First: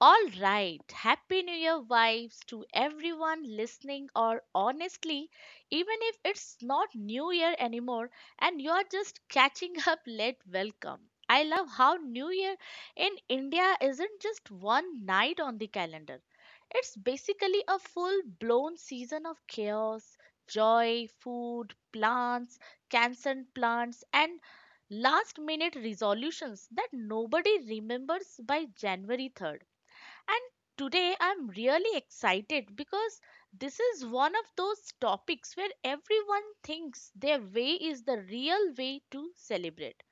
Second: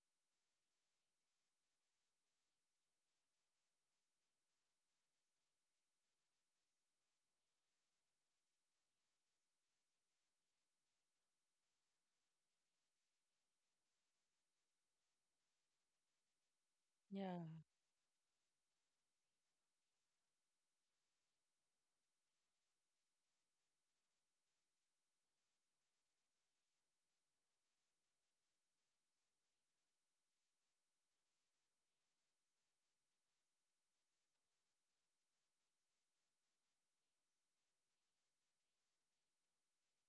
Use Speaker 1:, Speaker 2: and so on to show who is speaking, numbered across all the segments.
Speaker 1: All right, Happy New Year vibes to everyone listening, or honestly, even if it's not New Year anymore and you're just catching up late, welcome. I love how New Year in India isn't just one night on the calendar, it's
Speaker 2: Yeah.
Speaker 1: basically a full blown season of chaos, joy, food, plants, cancelled plants, and last minute resolutions that nobody remembers by January 3rd. And today I'm really excited because this is one of those topics where everyone thinks their way is the real way to celebrate.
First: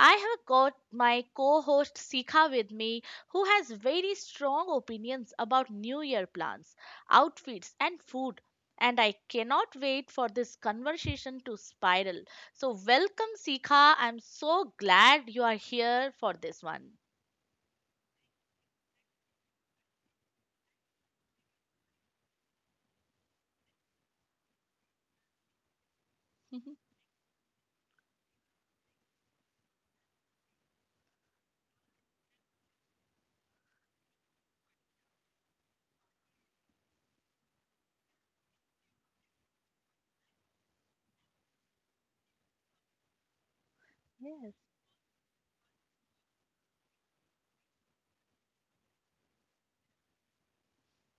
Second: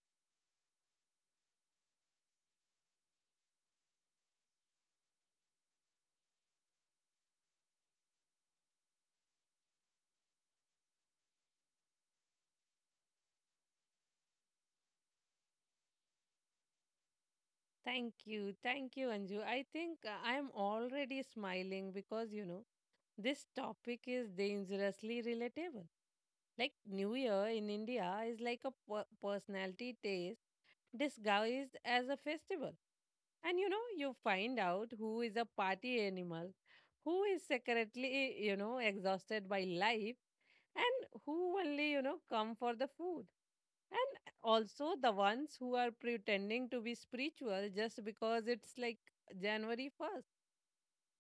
Speaker 1: I have got my co host Sikha with me, who has very strong opinions about New Year plans, outfits, and food. And I cannot wait for this conversation to spiral. So, welcome, Sikha. I'm so glad you are here for this one.
Speaker 2: Thank you. Thank you, Anju. I think I'm already smiling because, you know, this topic is dangerously relatable. Like New Year in India is like a personality test disguised as a festival. And you know, you find out who is a party animal who is secretly, you know, exhausted by life and who only, you know, come for the food. And
Speaker 1: Yes.
Speaker 2: also the ones who are pretending to be spiritual just because it's like January 1st.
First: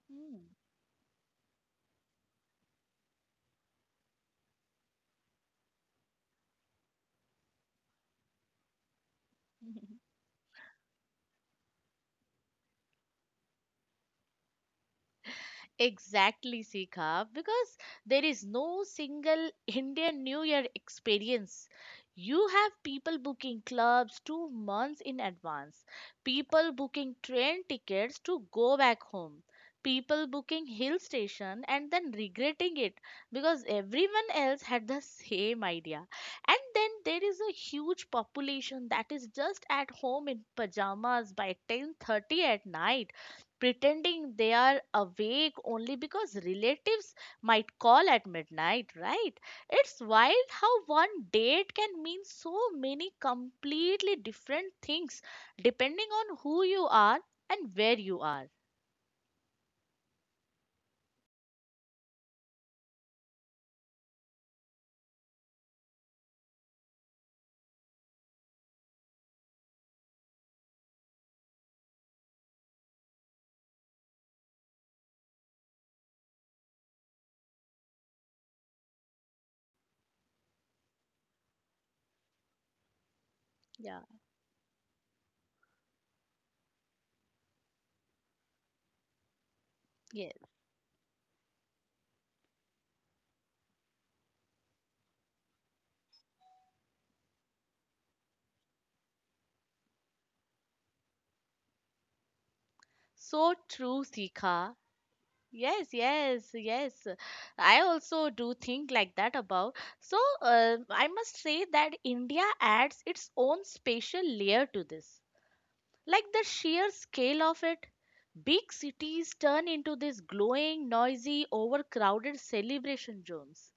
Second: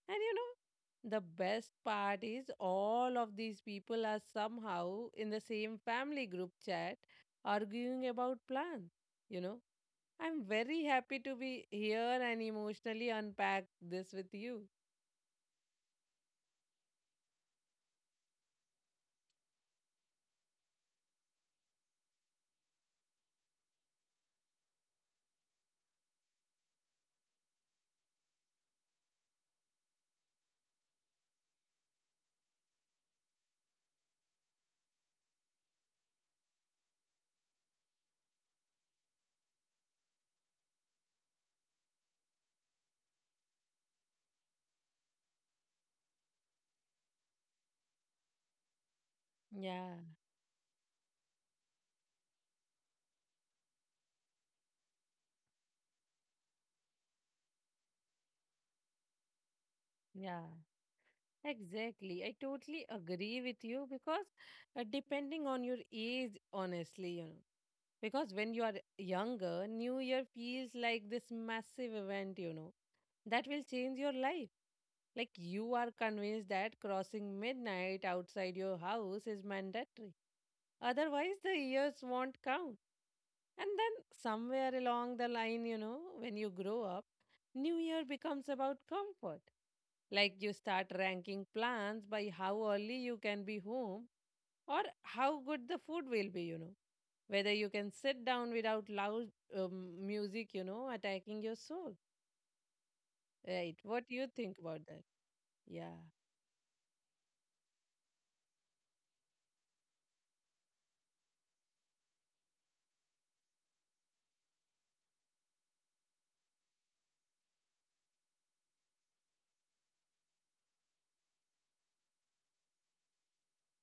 Speaker 2: And you
Speaker 1: Mm.
Speaker 2: know, the best part is all of these people are somehow in the same family group chat arguing about plans. You know, I'm very happy to be here and emotionally unpack this with you.
Speaker 1: Exactly, Sika, because there is no single Indian New Year experience. You have people booking clubs 2 months in advance, people booking train tickets to go back home, people booking hill station and then regretting it because everyone else had the same idea. And then there is a huge population that is just at home in pajamas by 10:30 at night pretending they are awake only because relatives might call at midnight, right?
Speaker 2: Yeah.
Speaker 1: It's wild how one date can mean so many completely different things depending on who you are and where you are.
Speaker 2: Yeah, exactly. I totally agree with you because depending on your age, honestly, you know, because when you are younger, New Year feels like this massive event, you know, that will change your life. Like you are convinced that crossing midnight outside your house is mandatory. Otherwise, the years won't count. And then
Speaker 1: Yeah,
Speaker 2: somewhere along the line, you know, when you grow up, New Year becomes about comfort. Like you
Speaker 1: yes.
Speaker 2: start ranking plans by how early you can be home or how good the food will be, you know whether you can sit down without loud music, you know, attacking your soul.
Speaker 1: So
Speaker 2: Right. What
Speaker 1: true,
Speaker 2: do you think
Speaker 1: Sika.
Speaker 2: about that? Yeah,
Speaker 1: Yes, yes, yes. I also do think like that about. So I must say that India adds its own special layer to this. Like the sheer scale of it, big cities turn into these glowing, noisy, overcrowded celebration zones.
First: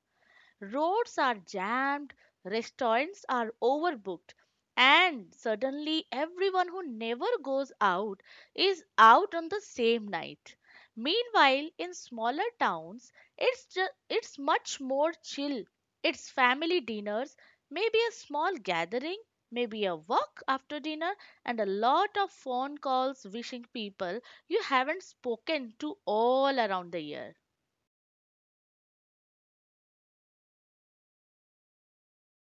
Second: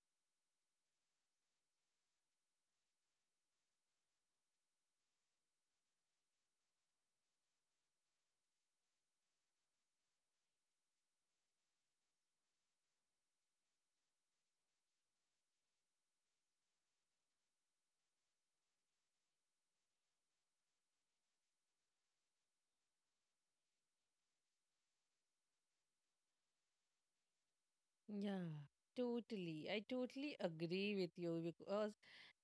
Speaker 1: Roads are jammed, restaurants are overbooked, and suddenly everyone who never goes out is out on the same night. Meanwhile, in smaller towns, it's much more chill. It's family dinners, maybe a small gathering, maybe a walk after dinner, and a lot of phone calls wishing people you haven't spoken to all around the year.
Speaker 2: yeah, Totally. I totally agree with you because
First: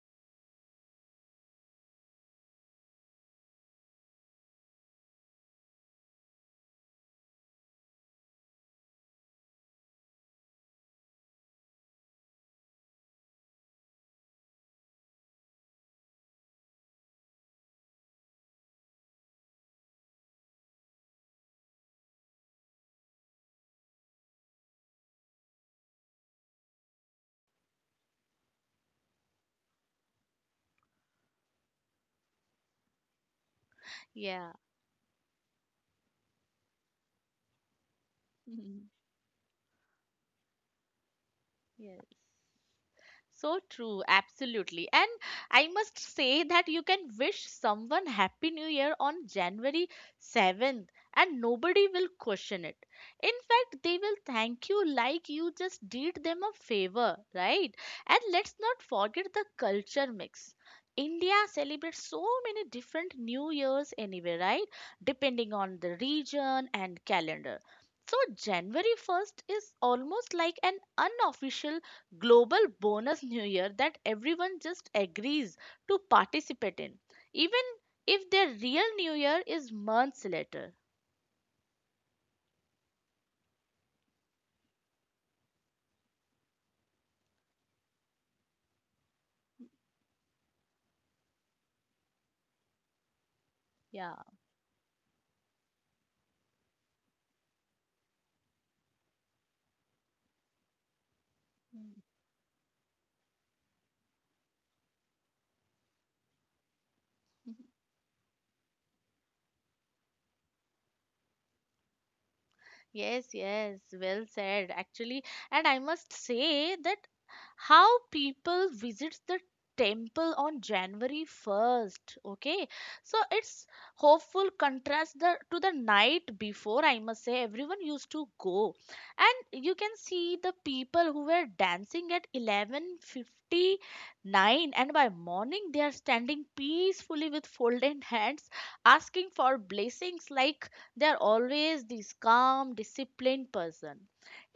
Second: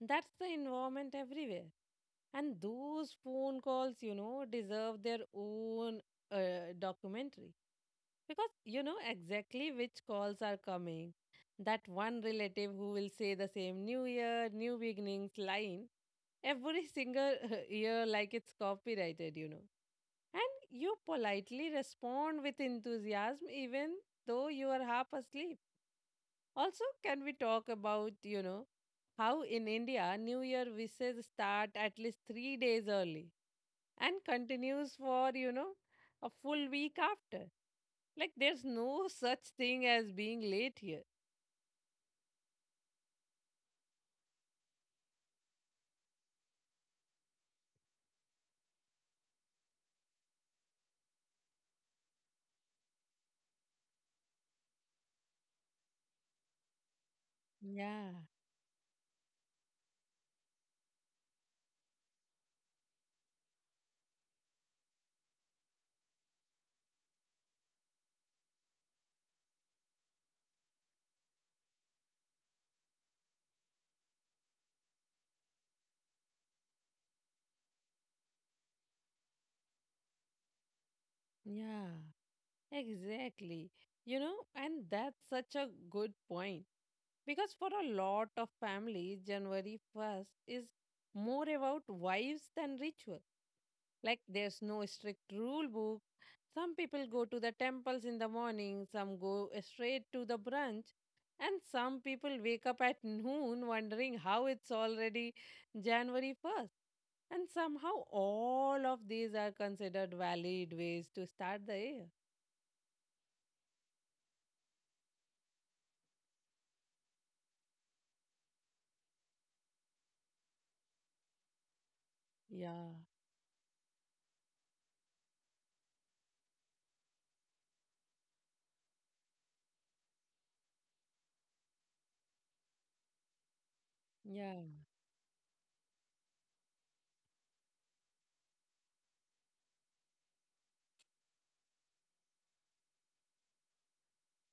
Speaker 2: that's the environment everywhere. And those phone calls, you know, deserve their own documentary. Because you know exactly which calls are coming. That one relative who will say the same New Year, New Beginnings line every single year like it's copyrighted, you know. And you politely respond with enthusiasm even though you are half asleep. Also, can we talk about, you know, how in India New Year wishes start at least 3 days early and
Speaker 1: Yeah.
Speaker 2: continues for, you know, a full week after? Like there's no such thing as being late here.
Speaker 1: Yes. So true, absolutely. And I must say that you can wish someone Happy New Year on January 7th and nobody will question it. In fact, they will thank you like you just did them a favor, right? And
Speaker 2: Yeah,
Speaker 1: let's not forget the culture mix. India celebrates so many different New Years anyway, right? Depending on the region and calendar. So January 1st is almost like an unofficial global bonus new year that everyone just agrees to participate in, even if their real new year is months later.
Speaker 2: yeah, Exactly. You know, and that's such a good point because for a lot of families, January 1st is more about wives than ritual.
Speaker 1: Yeah.
Speaker 2: Like, there's no strict rule book. Some people go to the temples in the morning, some go straight to the brunch, and
Speaker 1: Mm.
Speaker 2: some people wake up at noon wondering how it's already January 1st. And somehow all of these are considered valid ways to start the year.
Speaker 1: Yes, yes, well said, actually. And I must say that how people visits the temple on January 1st, okay?
Speaker 2: Yeah,
Speaker 1: So it's hopeful contrast to the night before, I must say, everyone used to go. And you can see the people who were dancing at
Speaker 2: yeah,
Speaker 1: 11:59 and by morning they are standing peacefully with folded hands, asking for blessings like they are always this calm disciplined person.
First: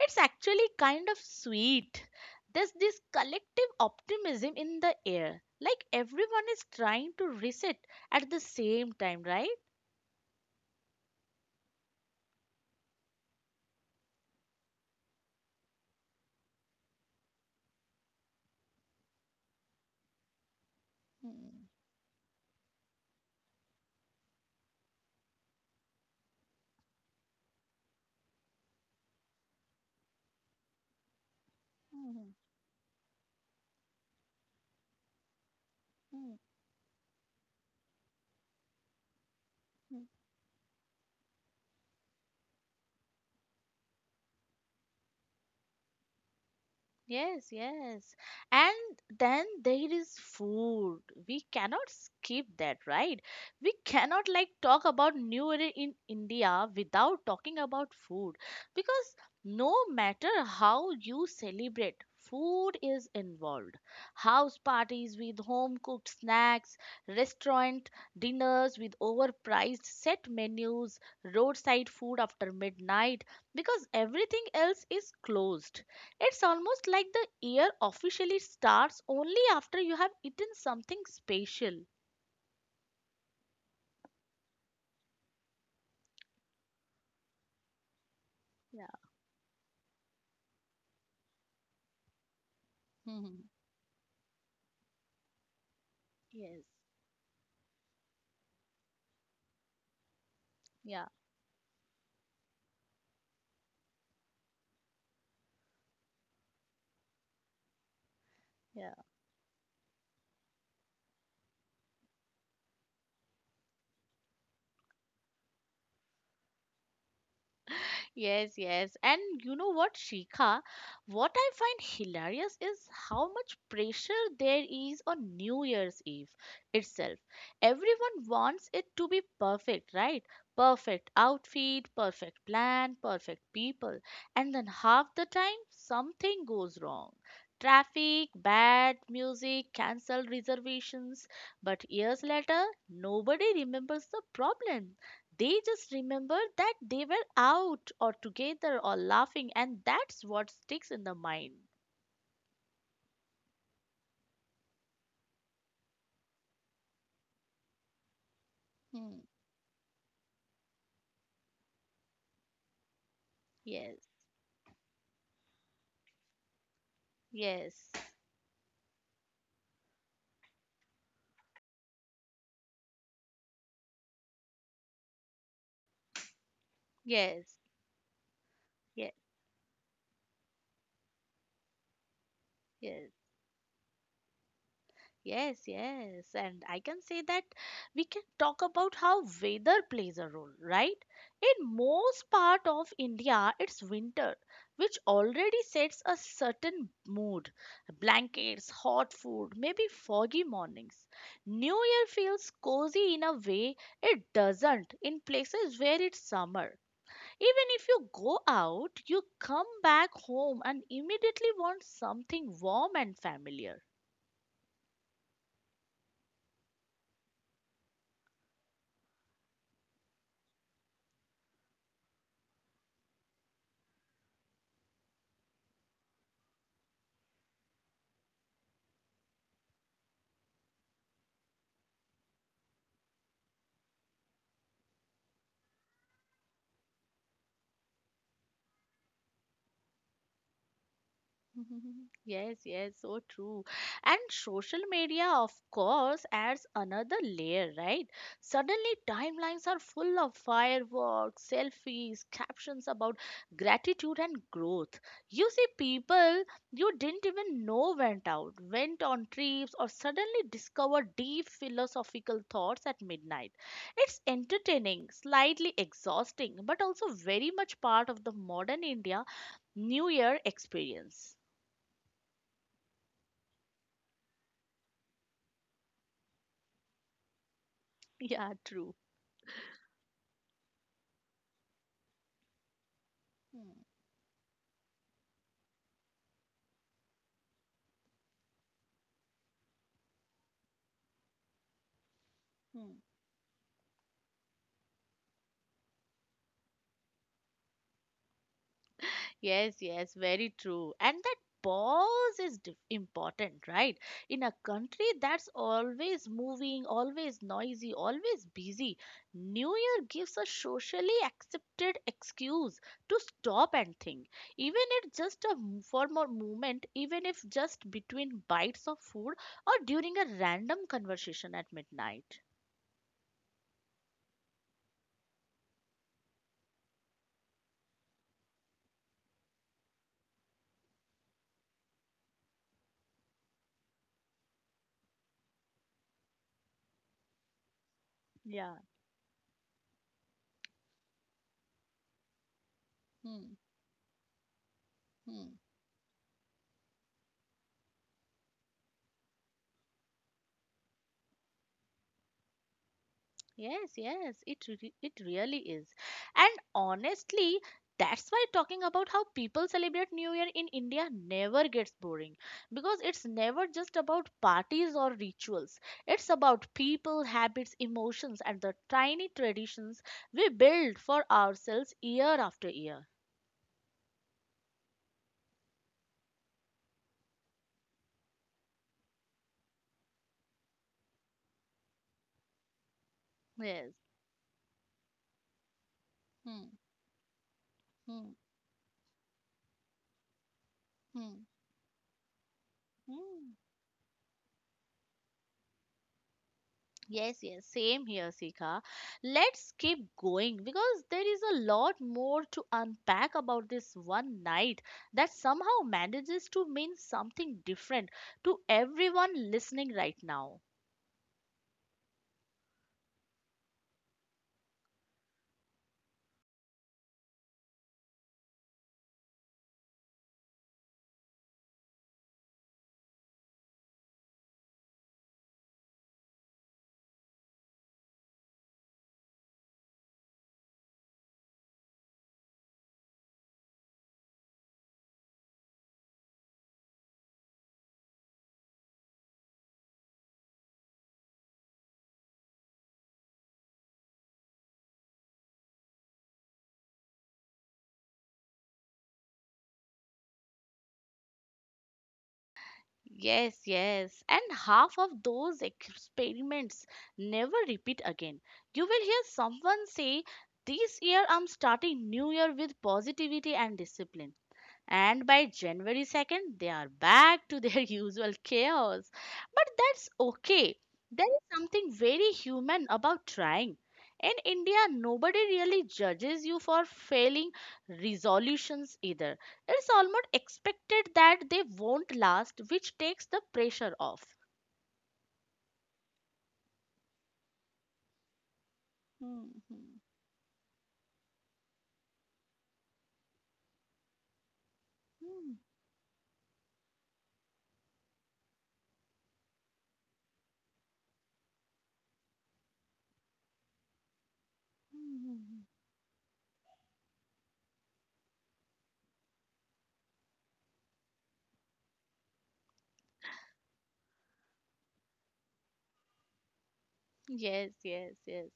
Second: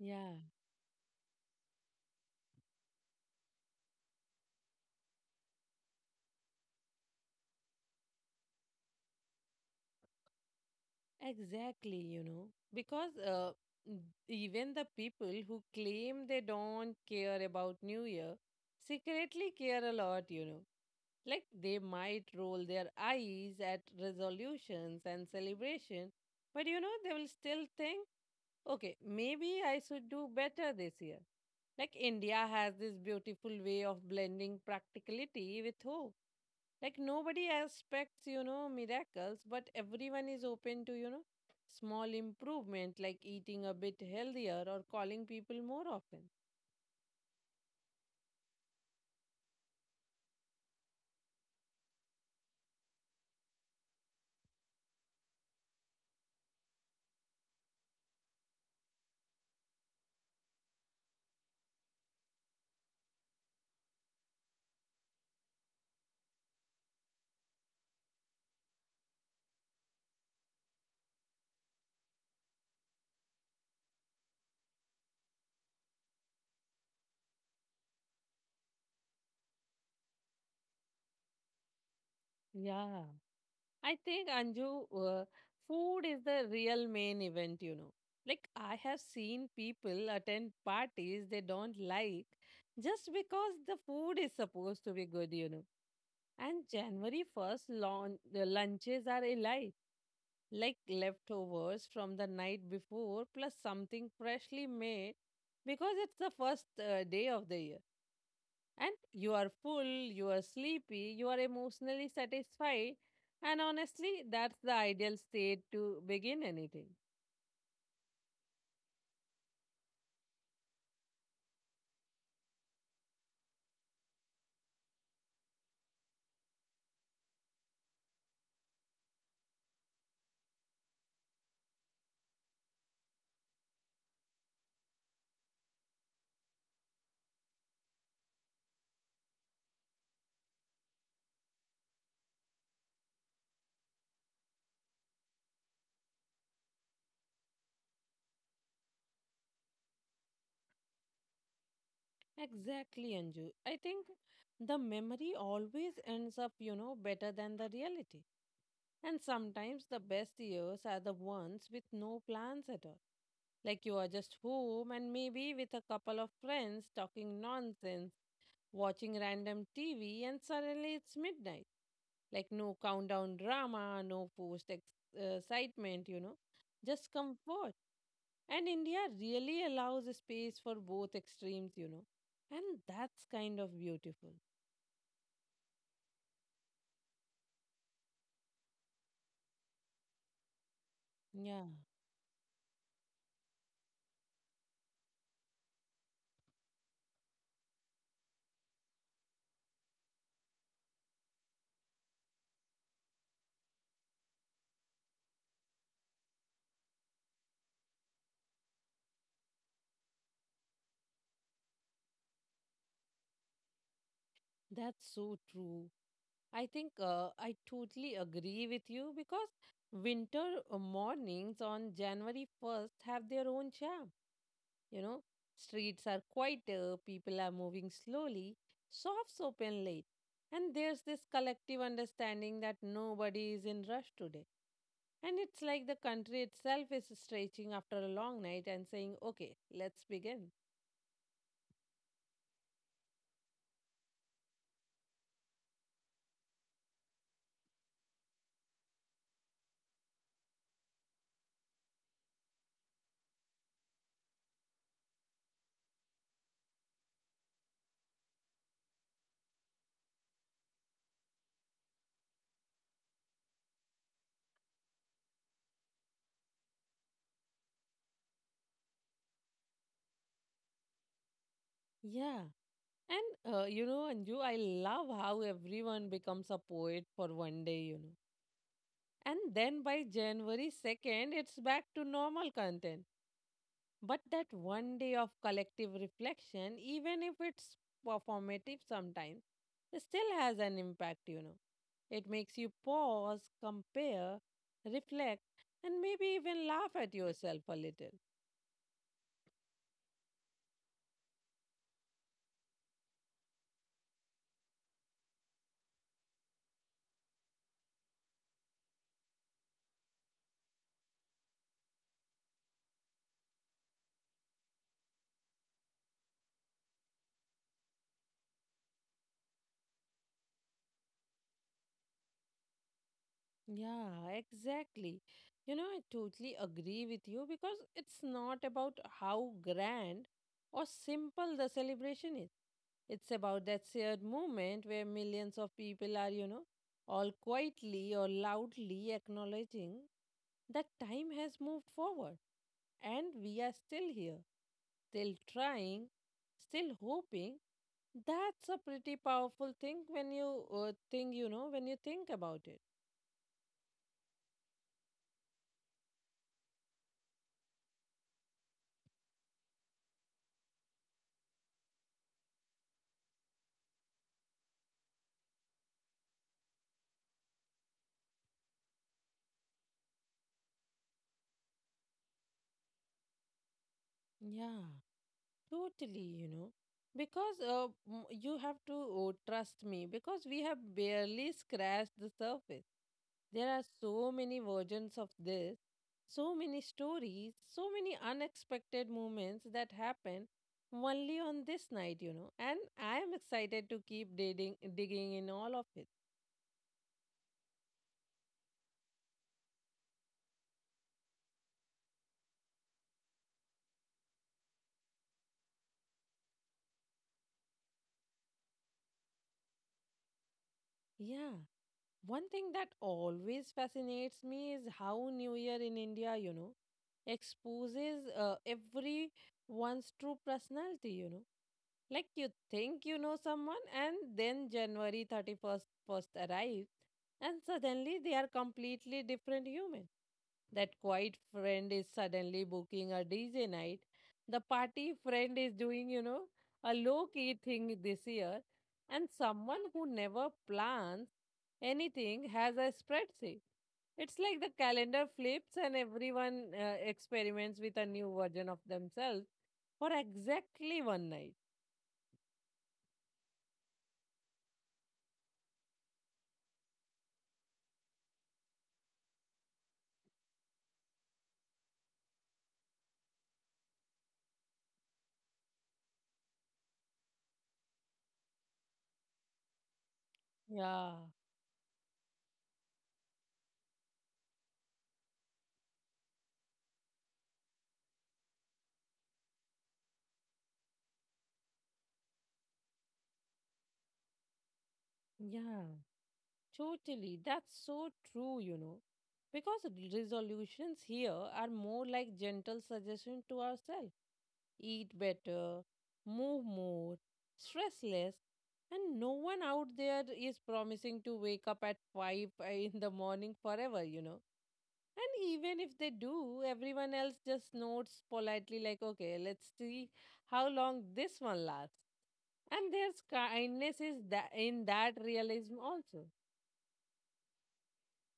Speaker 1: It's actually kind of sweet. There's this collective optimism in the air, like everyone is trying to reset at the same time, right?
Speaker 2: exactly, you know, because n- even the people who claim they don't care about New Year secretly care a lot, you know. Like
Speaker 1: Hmm,
Speaker 2: they might roll their eyes at resolutions and celebration, but you know, they will still think. Okay, maybe I should do better this year. Like
Speaker 1: hmm,
Speaker 2: India has this beautiful way of blending practicality with hope.
Speaker 1: hmm,
Speaker 2: Like nobody expects, you know, miracles, but
Speaker 1: hmm.
Speaker 2: everyone is open to, you know, small improvement like eating a bit healthier or calling people more often.
Speaker 1: Yes, yes. And then there is food. We cannot skip that, right? We cannot like talk about New Year in India without talking about food, because no matter how you celebrate, food is involved. House parties with home cooked snacks, restaurant dinners with overpriced set menus, roadside food after midnight because everything else is closed. It's almost like the year officially starts only after you have eaten something special.
Speaker 2: Yeah. I think, Anju, food is the real main event, you know. Like,
Speaker 1: Yeah.
Speaker 2: I have seen people attend parties they don't like just
Speaker 1: Mhm.
Speaker 2: because the food is supposed to be good, you know.
Speaker 1: Yes.
Speaker 2: And January 1st, the lunches are elite, like
Speaker 1: Yeah.
Speaker 2: leftovers from the night before, plus something freshly made because it's the first day of the year.
Speaker 1: Yeah.
Speaker 2: And you are full, you are sleepy, you are emotionally satisfied. And honestly, that's the ideal state to begin anything.
Speaker 1: Yes, yes. And you know what, Shikha? What I find hilarious is how much pressure there is on New Year's Eve itself. Everyone wants it to be perfect, right? Perfect outfit, perfect plan, perfect people. And then half the time, something goes wrong. Traffic, bad music, cancelled reservations. But years later, nobody remembers the problem. They just remember that they were out or together or laughing, and that's what sticks in the mind.
Speaker 2: Exactly, Anju. I think the memory always ends up, you know, better than the reality.
Speaker 1: Hmm.
Speaker 2: And sometimes the best years are the ones with no plans at all. Like you
Speaker 1: Yes,
Speaker 2: are just home and maybe with a couple of friends talking
Speaker 1: yes,
Speaker 2: nonsense, watching random TV, and suddenly it's midnight. Like no countdown drama, no excitement, you know, just
Speaker 1: yes,
Speaker 2: comfort. And
Speaker 1: yes,
Speaker 2: India really allows a space for both extremes, you know. And
Speaker 1: yes.
Speaker 2: that's kind of beautiful.
Speaker 1: Yes, yes. And I can say that we can talk about how weather plays a role, right? In
Speaker 2: Yeah,
Speaker 1: most part of India, it's winter, which already sets a certain mood. Blankets, hot food, maybe foggy mornings. New Year feels cozy in a way it doesn't in places where it's summer. Even if you go out, you come back home and immediately want something warm and familiar.
Speaker 2: that's so true. I think I totally agree with you because winter mornings on January 1st have their own charm. You know, streets are quieter, people are moving slowly, shops open late, and there's this collective understanding that nobody is in rush today. And it's like the country itself is stretching after a long night and saying, okay, let's begin.
Speaker 1: Yes, yes, so true. And social media, of course, adds another layer, right? Suddenly, timelines are full of fireworks, selfies, captions about gratitude and growth. You see, people you didn't even know went out, went on trips, or suddenly discovered deep philosophical thoughts at midnight. It's entertaining, slightly exhausting, but also very much part of the modern India New Year experience.
Speaker 2: Yeah. And you know, Anju, I love how everyone becomes a poet for one day, you know.
Speaker 1: Yeah, true.
Speaker 2: And then by January 2nd, it's back to normal content.
Speaker 1: Hmm.
Speaker 2: But that one day of collective reflection, even if it's performative sometimes, it still has an impact, you know. It makes you
Speaker 1: Hmm.
Speaker 2: pause, compare, reflect, and maybe even laugh at yourself a little.
Speaker 1: Yes, yes, very true. And that pause is important, right? In a country that's always moving, always noisy, always busy, New Year gives a socially accepted excuse to stop and think. Even if just for more moment, even if just between bites of food or during a random conversation at midnight.
Speaker 2: Yeah, exactly. You know, I totally agree with you because it's not about how grand or simple the celebration is. It's about that shared moment where millions of people are, you know, all quietly or
Speaker 1: Yeah.
Speaker 2: loudly acknowledging that time has moved forward and
Speaker 1: Hmm.
Speaker 2: we are still here, still
Speaker 1: Hmm.
Speaker 2: trying, still hoping. That's a pretty powerful thing when you think, you know, when you think about it.
Speaker 1: Yes, yes, it really is. And honestly, that's why talking about how people celebrate New Year in India never gets boring, because it's never just about parties or rituals. It's about people, habits, emotions and the tiny traditions we build for ourselves year after year.
Speaker 2: Yeah, totally, you know, because you have to oh, trust me because we have barely scratched the surface. There are
Speaker 1: Yes.
Speaker 2: so many versions of this, so
Speaker 1: Hmm,
Speaker 2: many stories, so many
Speaker 1: hmm,
Speaker 2: unexpected moments that happen only
Speaker 1: hmm.
Speaker 2: on this night, you know, and I am
Speaker 1: Hmm.
Speaker 2: excited to keep digging, digging in all of it.
Speaker 1: Yes, yes, same here, Sika. Let's keep going because there is a lot more to unpack about this one night that somehow manages to mean something different to everyone listening right now.
Speaker 2: Yeah. One thing that always fascinates me is how New Year in India, you know, exposes everyone's true personality, you know. Like you think you know someone, and then January 31st first arrives, and suddenly they are completely different human. That quiet friend is suddenly booking a DJ night. The party friend is doing, you know, a low key thing this year. And someone who never plans anything has a spreadsheet. It's like the calendar flips and everyone experiments with a new version of themselves for exactly one night.
Speaker 1: Yes, yes, and half of those experiments never repeat again. You will hear someone say, "This year I'm starting New Year with positivity and discipline." And by January 2nd, they are back to their usual chaos. But that's okay.
Speaker 2: Yeah,
Speaker 1: There is something very human about trying. In India, nobody really judges you for failing resolutions either. It's almost expected that they won't last, which takes the pressure off.
Speaker 2: yeah, totally. That's so true, you know.
Speaker 1: Hmm,
Speaker 2: Because
Speaker 1: hmm,
Speaker 2: resolutions here are more like gentle suggestion to ourselves eat
Speaker 1: hmm,
Speaker 2: better, move more, stress less, and no one out there is promising to wake up at 5 in the morning forever, you know.
Speaker 1: hmm, hmm, hmm.
Speaker 2: And even if they do, everyone else just nods politely, like, okay, let's see how long this one lasts. And there's kindness is that in that realism also.
Speaker 1: Yes, yes, yes.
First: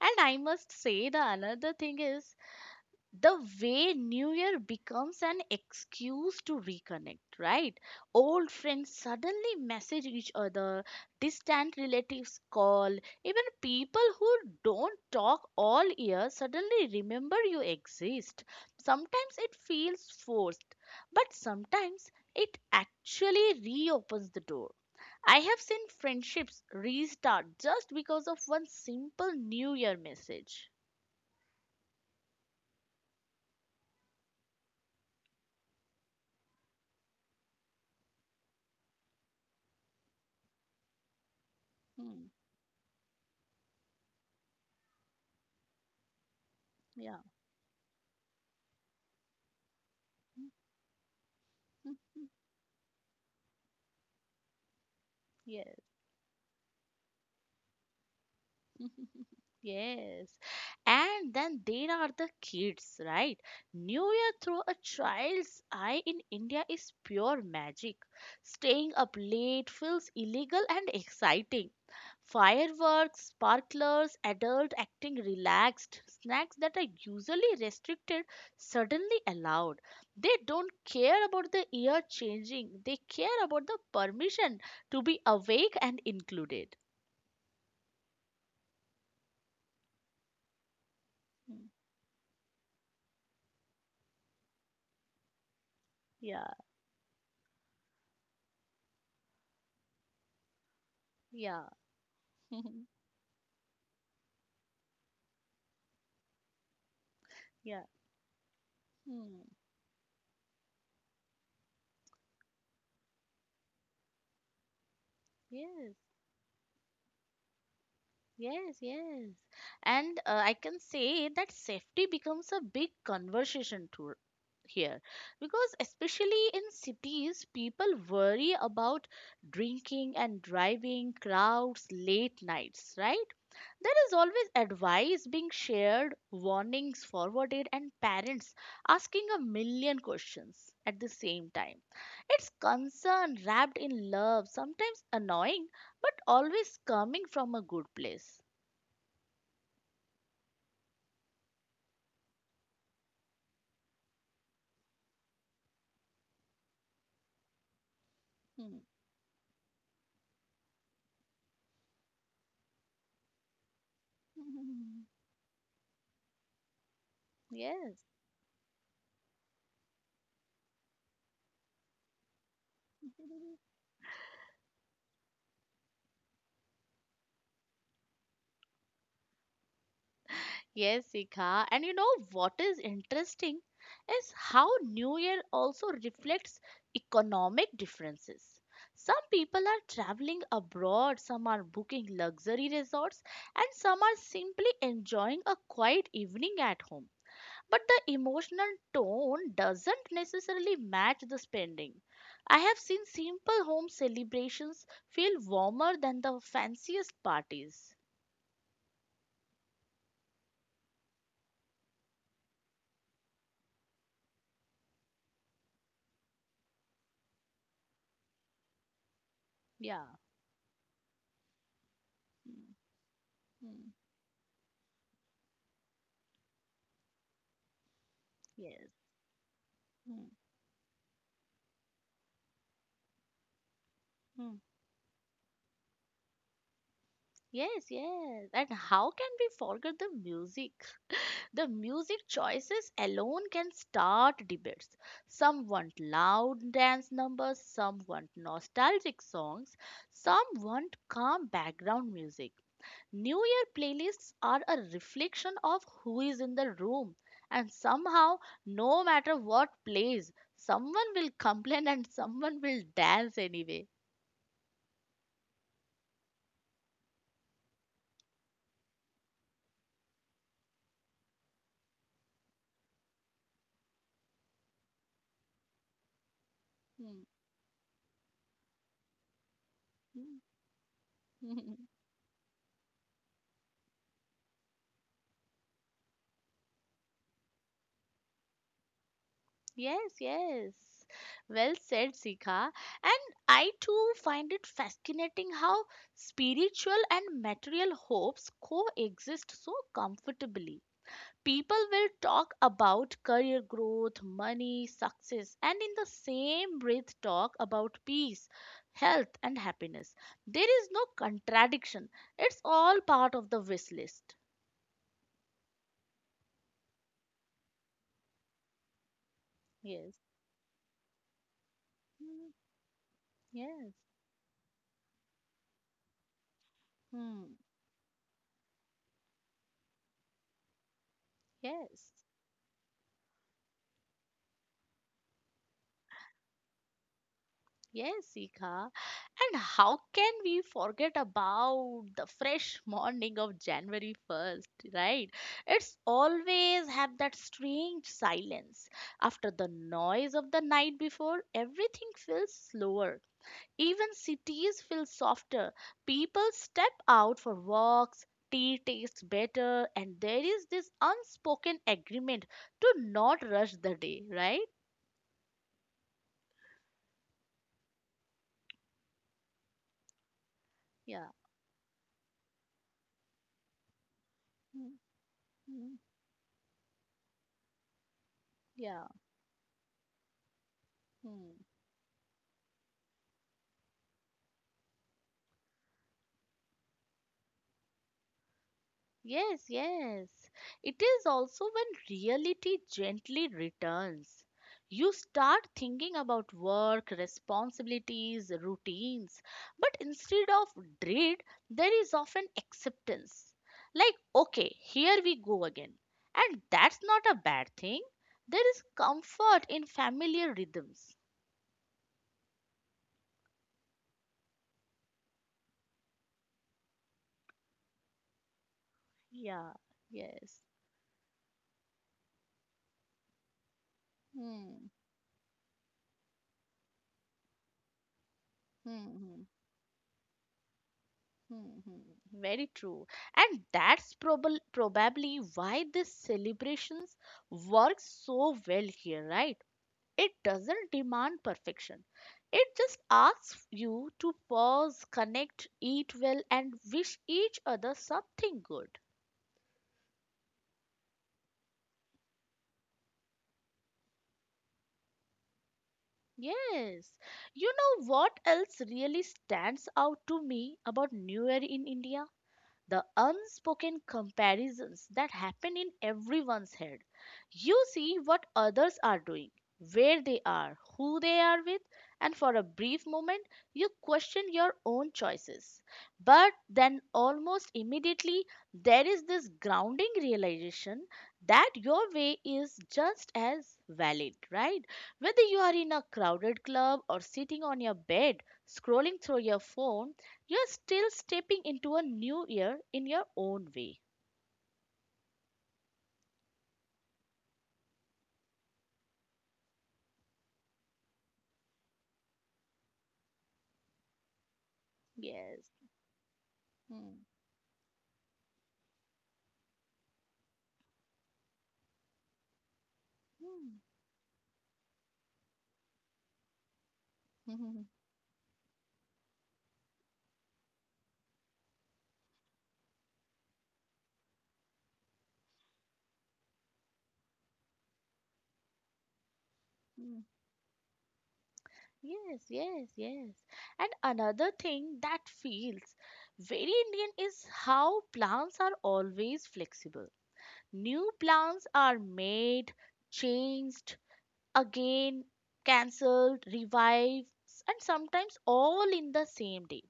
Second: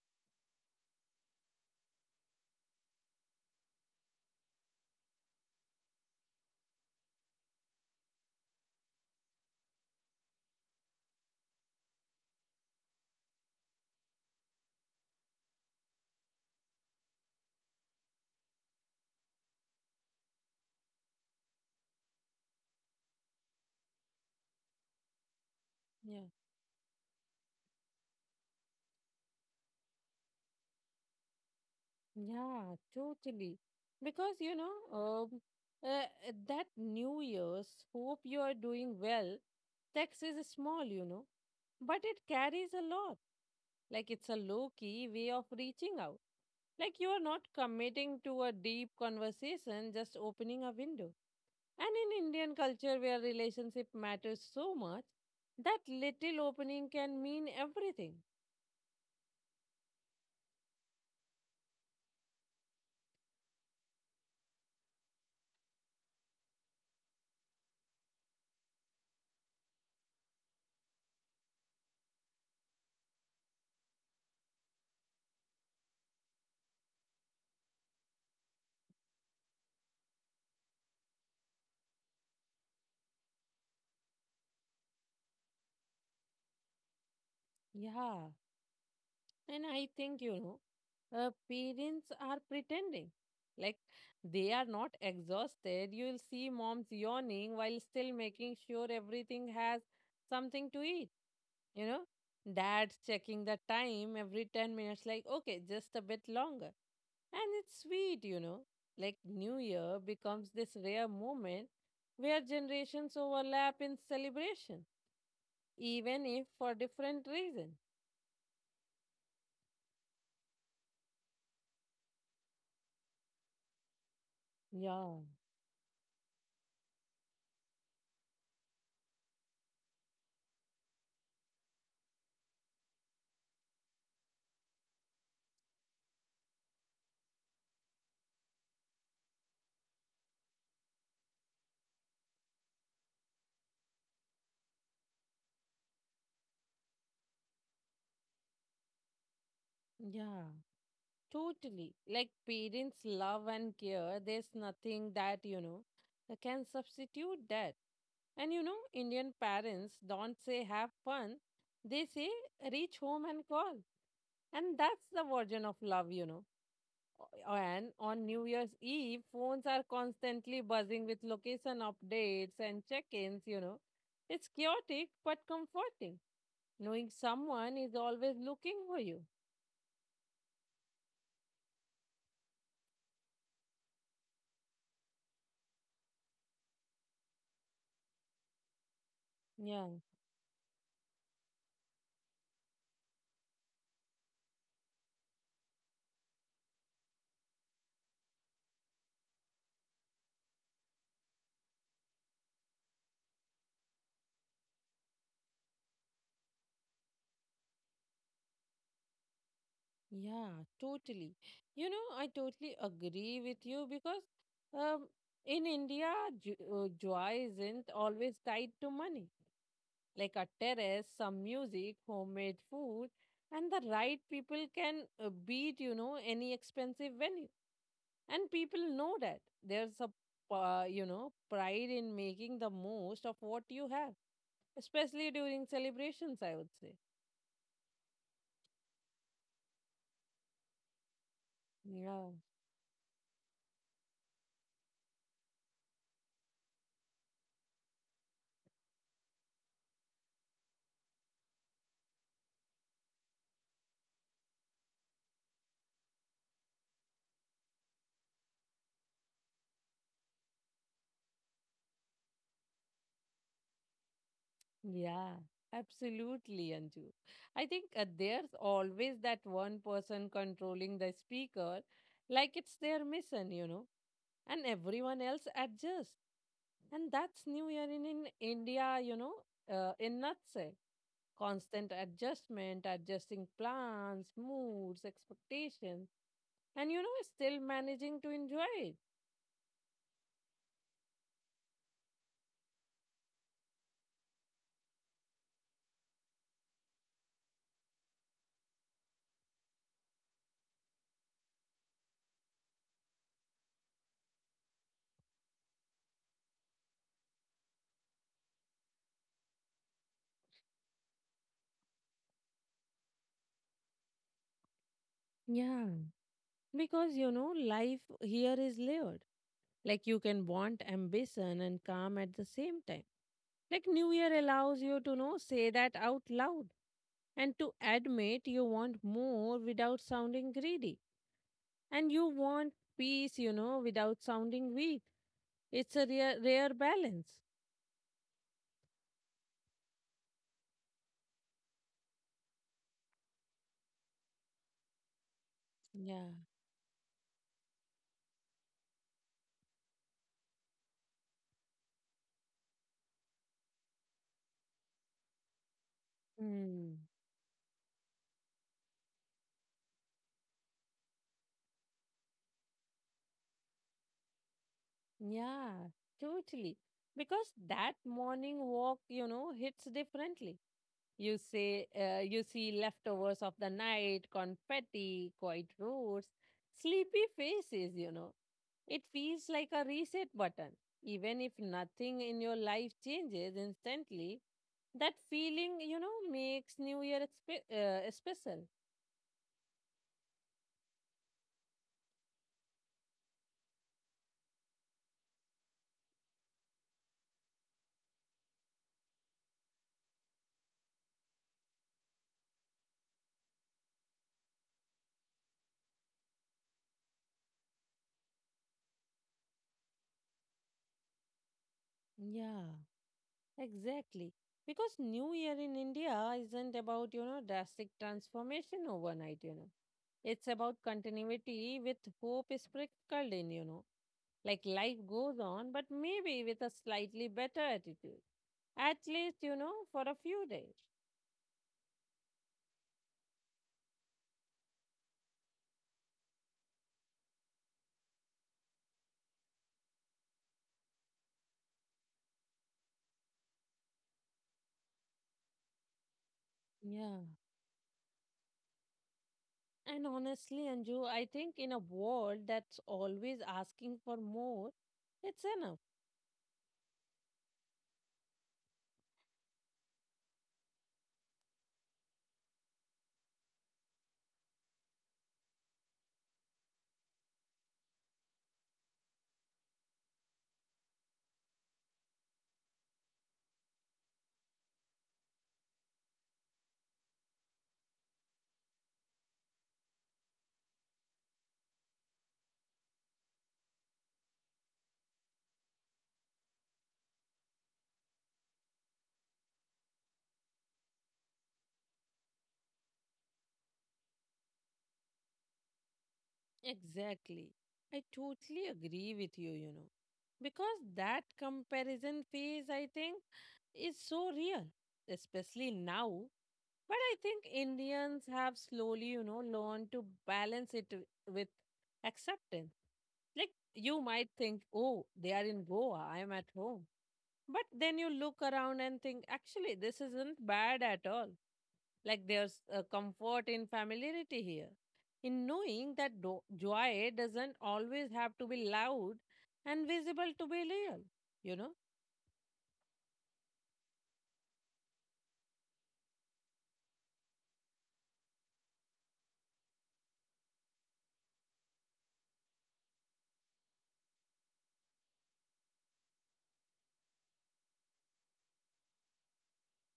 Speaker 1: And I must say the another thing is the way new year becomes an excuse to reconnect, right? Old friends suddenly message each other, distant relatives call, even people who don't talk all year suddenly remember you exist. Sometimes it feels forced, but sometimes it actually reopens the door. I have seen
Speaker 2: Yeah.
Speaker 1: friendships restart just because of one simple New Year message.
Speaker 2: Yeah, totally. Because, you know, uh, that New Year's, hope you are doing well. Text is small, you know, but it
Speaker 1: Hmm,
Speaker 2: carries a lot. Like it's a low key way of reaching out. Like you are
Speaker 1: yeah.
Speaker 2: not committing to a deep conversation, just opening a window. And in Indian culture, where relationship matters so much, that
Speaker 1: Yes.
Speaker 2: little opening can mean everything.
Speaker 1: Yes. And then there are the kids, right? New Year through a child's eye in India is pure magic. Staying up late feels illegal and exciting. Fireworks, sparklers, adult acting relaxed, snacks that are usually restricted suddenly allowed. They don't care about the year changing, they care about the permission to be awake and included.
Speaker 2: Yeah. And I think, you know,
Speaker 1: Mm.
Speaker 2: parents are pretending. Like they are not exhausted. You'll see
Speaker 1: Yeah,
Speaker 2: moms yawning while still making sure everything has something to eat.
Speaker 1: yeah.
Speaker 2: You know, dad's checking the time every 10 minutes, like, okay, just a bit longer. And it's
Speaker 1: yeah.
Speaker 2: sweet, you know. Like
Speaker 1: Hmm.
Speaker 2: New Year becomes this rare moment where generations overlap in celebration,
Speaker 1: Yes.
Speaker 2: even if for different reasons.
Speaker 1: Yes. Yes. And I can say that safety becomes a big conversation to here,
Speaker 2: Yeah,
Speaker 1: because especially in cities people worry about drinking and driving, crowds, late nights, right? There is always advice being shared, warnings forwarded, and parents asking a million questions at the same time. It's concern wrapped in love, sometimes annoying, but always coming from a good place.
Speaker 2: yeah. Totally. Like parents' love and care, there's nothing that, you know, that can substitute that. And you know,
Speaker 1: Hmm.
Speaker 2: Indian parents don't say have fun, they say reach home and call. And that's the version of love, you know. And
Speaker 1: yes.
Speaker 2: on New Year's Eve, phones are constantly buzzing with location updates and check ins, you know. It's chaotic but comforting, knowing someone is always looking for you.
Speaker 1: Yes, Sika. And you know what is interesting is how New Year also reflects economic differences. Some people are
Speaker 2: Yeah.
Speaker 1: traveling abroad, some are booking luxury resorts, and some are simply enjoying a quiet evening at home. But the emotional tone doesn't necessarily match the spending. I have seen simple home celebrations feel warmer than the fanciest parties.
Speaker 2: Yeah, totally. You know, I totally agree with you because um, in India, joy isn't always tied to money.
Speaker 1: Yeah.
Speaker 2: Like a terrace, some music, homemade
Speaker 1: Mm,
Speaker 2: food, and the
Speaker 1: mm.
Speaker 2: right people can beat, you know, any expensive venue. And people
Speaker 1: Yes.
Speaker 2: know that. There's a,
Speaker 1: Hmm.
Speaker 2: you know, pride in making the most of what you have,
Speaker 1: Hmm.
Speaker 2: especially during celebrations, I would say.
Speaker 1: Yes, yes. And how can we forget the music? The
Speaker 2: Yeah.
Speaker 1: music choices alone can start debates. Some want loud dance numbers, some want nostalgic songs, some want calm background music. New Year playlists are a reflection of who is in the room, and somehow, no matter what plays, someone will complain and someone will dance anyway.
Speaker 2: Yeah, absolutely, Anju. I think there's always that one person controlling the speaker, like it's their mission, you know, and everyone else adjusts. And that's New Year in India, you know, in
Speaker 1: Hmm.
Speaker 2: nutshell. Constant adjustment, adjusting plans, moods, expectations, and you know, still managing to enjoy it.
Speaker 1: Yes, yes. Well said, Sika. And I too find it fascinating how spiritual and material hopes coexist so comfortably. People will talk about career growth, money, success, and in the same breath talk about peace, health, and happiness. There is no contradiction. It's all part of the wish list.
Speaker 2: Yeah, Because, you know, life here is layered. Like you
Speaker 1: Yes.
Speaker 2: can want ambition and calm at the
Speaker 1: Mm.
Speaker 2: same time. Like
Speaker 1: Yes.
Speaker 2: New Year allows you to know, say that out loud and
Speaker 1: Hmm.
Speaker 2: to admit you want more without sounding greedy. And
Speaker 1: Yes.
Speaker 2: you want peace, you know, without sounding weak. It's a rare, rare balance.
Speaker 1: Yes, Sika. And how can we forget about the fresh morning of January 1st, right? It's
Speaker 2: Yeah.
Speaker 1: always have that strange silence. After the noise of the night before, everything feels slower. Even cities feel softer. People
Speaker 2: Hmm.
Speaker 1: step out for walks, tea tastes better, and there is this unspoken agreement to not rush the day, right?
Speaker 2: Yeah, totally. Because that morning walk, you know, hits differently.
Speaker 1: Yeah.
Speaker 2: You say you see leftovers of the night,
Speaker 1: Mm,
Speaker 2: confetti, quiet
Speaker 1: mm.
Speaker 2: roads, sleepy faces, you know. It
Speaker 1: Yeah.
Speaker 2: feels like a reset button. Even if
Speaker 1: Hmm.
Speaker 2: nothing in your life changes instantly, that feeling, you know, makes New Year special.
Speaker 1: Yes, yes. It is also when reality gently returns. You start thinking about work, responsibilities, routines, but instead of dread, there is often acceptance. Like, okay, here we go again. And that's not a bad thing. There is comfort in familiar rhythms.
Speaker 2: Yeah. Exactly. Because New Year in India isn't about, you know, drastic transformation overnight, you
Speaker 1: Yeah,
Speaker 2: know. It's
Speaker 1: yes.
Speaker 2: about continuity with hope sprinkled in, you know. Like
Speaker 1: Hmm.
Speaker 2: life goes on, but maybe with a slightly better attitude, at
Speaker 1: Hmm.
Speaker 2: least,
Speaker 1: Hmm.
Speaker 2: for a few days.
Speaker 1: Hmm, hmm, very true. And that's probably why these celebrations work so well here, right? It doesn't demand perfection. It just asks you to pause, connect, eat well, and
Speaker 2: Yeah.
Speaker 1: wish each other something good.
Speaker 2: And honestly, Anju, I think in a world that's always asking for more, it's enough.
Speaker 1: Yes. You know what else really stands out to me about New Year in India? The unspoken comparisons that happen in everyone's head. You see what others are doing, where they are, who they are with, and for a brief moment, you question your own choices. But then, almost immediately, there is this grounding realization that your way is just as valid, right? Whether you are in a crowded club or sitting on your bed, scrolling through your phone, you're still stepping into a new year in your own way.
Speaker 2: Exactly. I totally agree with you, you know. Because that comparison phase, I think, is so real, especially
Speaker 1: Yes.
Speaker 2: now. But I
Speaker 1: Hmm.
Speaker 2: think Indians have slowly, learned to balance it with acceptance. Like you might think, oh, they are in Goa, I am at home. But
Speaker 1: Hmm. Hmm.
Speaker 2: then you look around and think, actually, this isn't bad at all. Like there's a comfort in familiarity here, in knowing that joy doesn't always have to be loud and
Speaker 1: Hmm.
Speaker 2: visible to be real, you know?
Speaker 1: Yes, yes, yes. And another thing that feels very Indian is how plans are always flexible. New plans are made, changed, again cancelled, revives, and sometimes all in the same day.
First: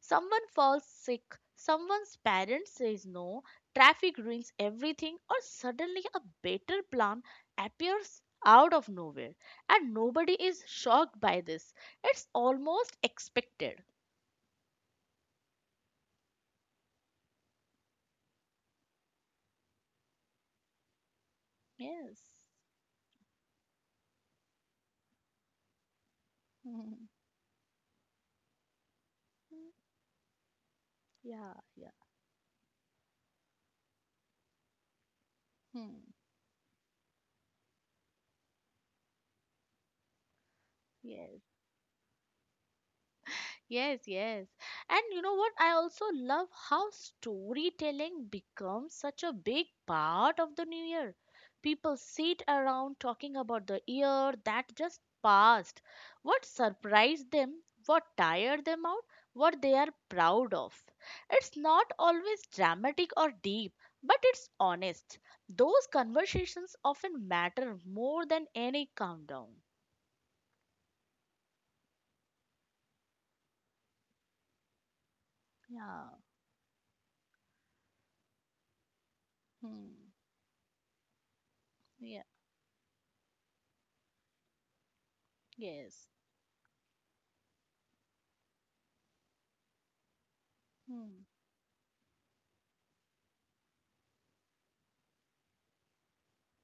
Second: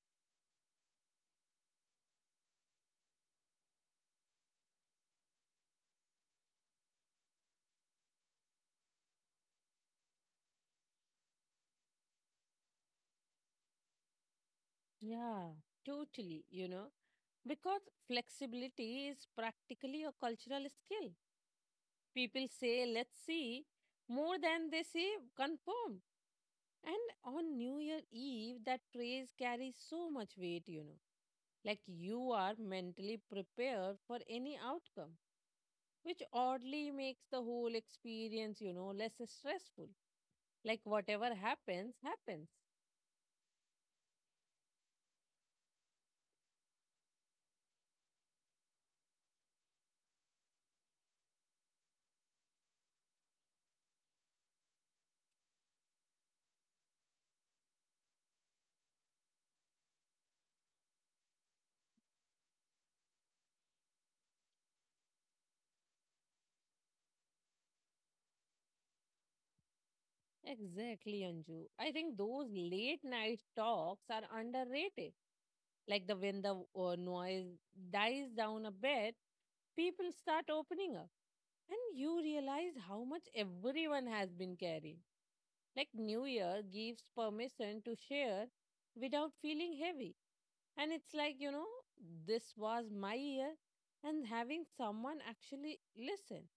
Speaker 1: Someone falls sick, someone's parents says no, traffic ruins everything, or suddenly a better plan appears out of nowhere, and nobody is shocked by this. It's almost expected.
Speaker 2: Yeah, totally, you know? Because flexibility is practically a cultural skill.
Speaker 1: Yes.
Speaker 2: People say, let's see, more than they say, confirmed. And on New Year Eve, that praise carries so much weight, you know.
Speaker 1: Yeah,
Speaker 2: Like
Speaker 1: yeah.
Speaker 2: you are mentally prepared for any outcome,
Speaker 1: Hmm.
Speaker 2: which oddly makes the whole experience, less stressful. Like
Speaker 1: Yes.
Speaker 2: whatever happens, happens.
Speaker 1: Yes, yes. And you know what? I also love how storytelling becomes such a big part of the new year. People sit around talking about the year that just passed, what surprised them, what tired them out, what they are proud of. It's not always dramatic or deep, but it's honest. Those conversations often matter more than any countdown.
Speaker 2: Exactly, Anju. I think those late night talks are underrated.
Speaker 1: Yeah.
Speaker 2: Like the when the noise dies down a bit,
Speaker 1: Hmm.
Speaker 2: people start opening up, and
Speaker 1: Yeah.
Speaker 2: you realize how much everyone has been carrying. Like
Speaker 1: Yes.
Speaker 2: New Year gives permission to share without feeling heavy. And it's
Speaker 1: Hmm.
Speaker 2: like, you know, this was my year, and having someone actually listen.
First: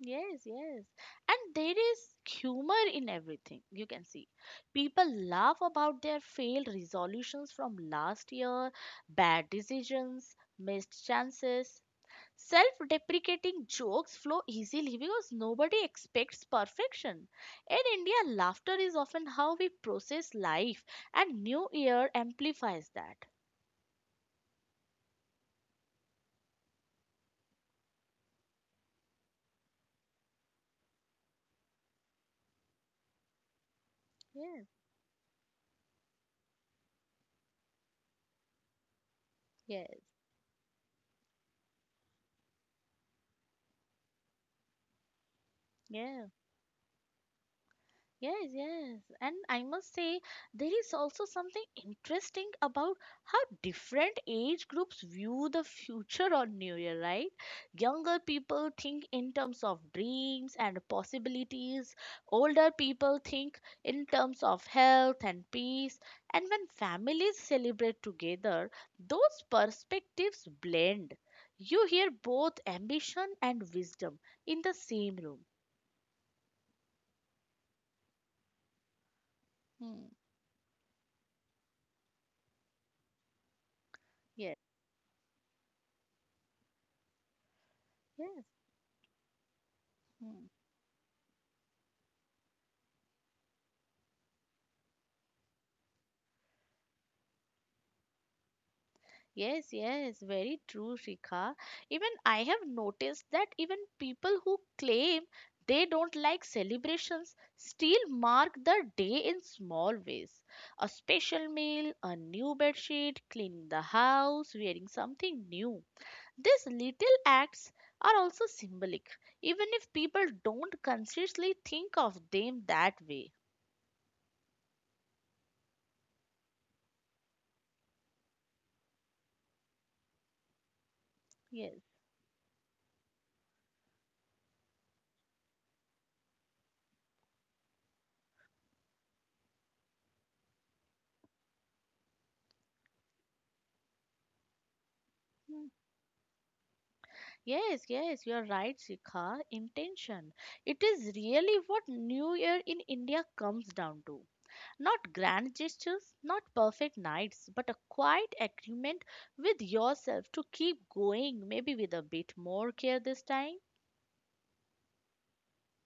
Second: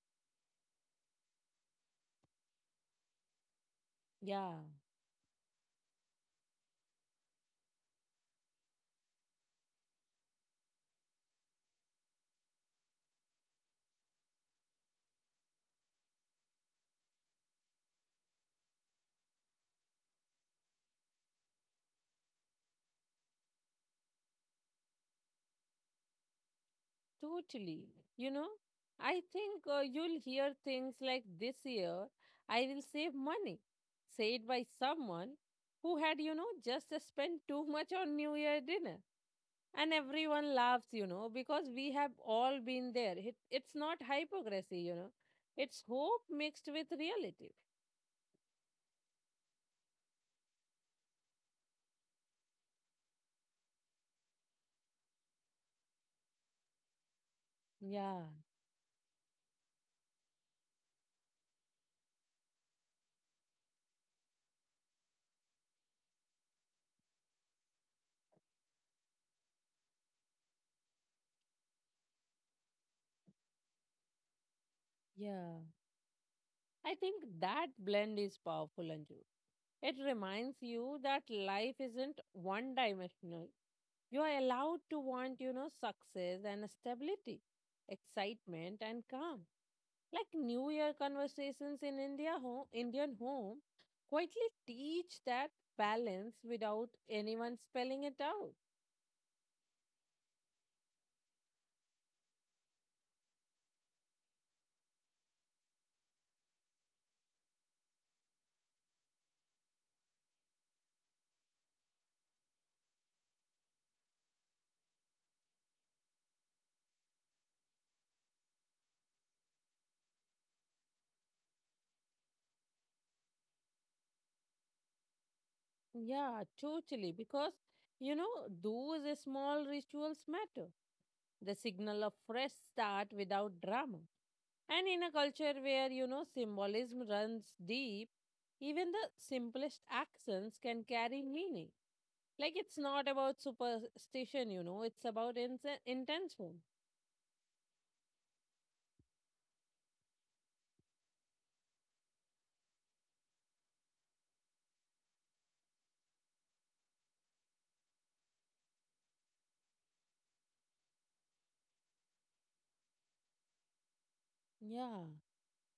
Speaker 1: Yes, yes. And there is humor in everything, you can see.
Speaker 2: Yeah,
Speaker 1: People laugh about their failed resolutions from last year, bad decisions, missed chances. Self deprecating jokes flow easily because nobody expects perfection. In India, laughter is often how we process life, and New Year amplifies that.
Speaker 2: totally. You know, I think you'll hear things like, this year I will save money, said by
Speaker 1: Yes.
Speaker 2: someone who had, just spent too much on New Year dinner. And
Speaker 1: Yes.
Speaker 2: everyone laughs because we have all been there. It's not hypocrisy, it's hope
Speaker 1: Yes.
Speaker 2: mixed with reality.
Speaker 1: Yes, yes. And I must say, there is also something interesting about how different age groups view the future on New Year, right? Younger
Speaker 2: Yeah,
Speaker 1: people think in terms of dreams and possibilities, older people think in terms of health and peace. And when families celebrate together, those perspectives blend. You hear both ambition and wisdom in the same room.
Speaker 2: yeah, I think that blend is powerful, Anju. It
Speaker 1: Hmm.
Speaker 2: reminds you that life isn't one dimensional. You are
Speaker 1: Yes,
Speaker 2: allowed to want, success and stability,
Speaker 1: yes.
Speaker 2: excitement and calm. Like
Speaker 1: Hmm.
Speaker 2: New Year conversations in Indian home quietly teach that balance without anyone spelling it out.
Speaker 1: Yes, yes, very true, Shikha. Even I have noticed that even people who claim they don't like celebrations still mark the day in small ways. A special meal, a new bedsheet, cleaning the house, wearing something new. These little acts are also symbolic, even if people don't consciously think of them that way.
Speaker 2: Yeah, totally. Because, you know, those small rituals matter. The
Speaker 1: Yes.
Speaker 2: signal of fresh start without drama. And in a culture where, symbolism runs deep, even the simplest actions can carry meaning. Like it's not about superstition, it's about intention.
Speaker 1: Yes, yes, you are right, Sikha. Intention. It is really what New Year in India comes down to. Not grand gestures, not perfect nights, but a quiet agreement with yourself to keep going, maybe with a bit more care this time.
Speaker 2: Yeah.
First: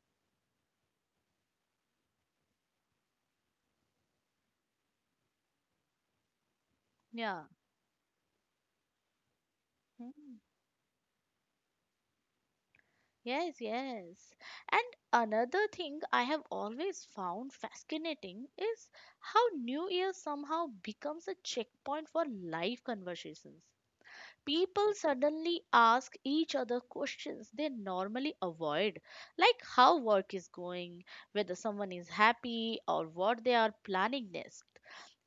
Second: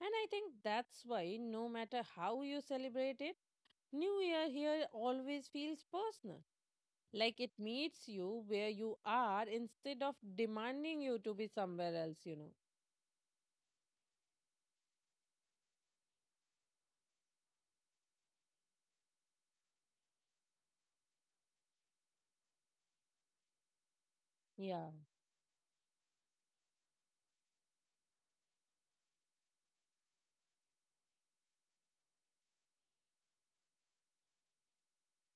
Speaker 2: And I think that's why, no matter how you celebrate it, New Year here always feels personal. Like
Speaker 1: Yeah.
Speaker 2: it meets you where you are instead of
Speaker 1: Hmm.
Speaker 2: demanding you to be somewhere else, you know.
Speaker 1: Yes, yes. And another thing I have always found fascinating is how New Year somehow becomes a checkpoint for life conversations.
Speaker 2: Yeah,
Speaker 1: People suddenly ask each other questions they normally avoid, like how work is going, whether someone is happy, or what they are planning next.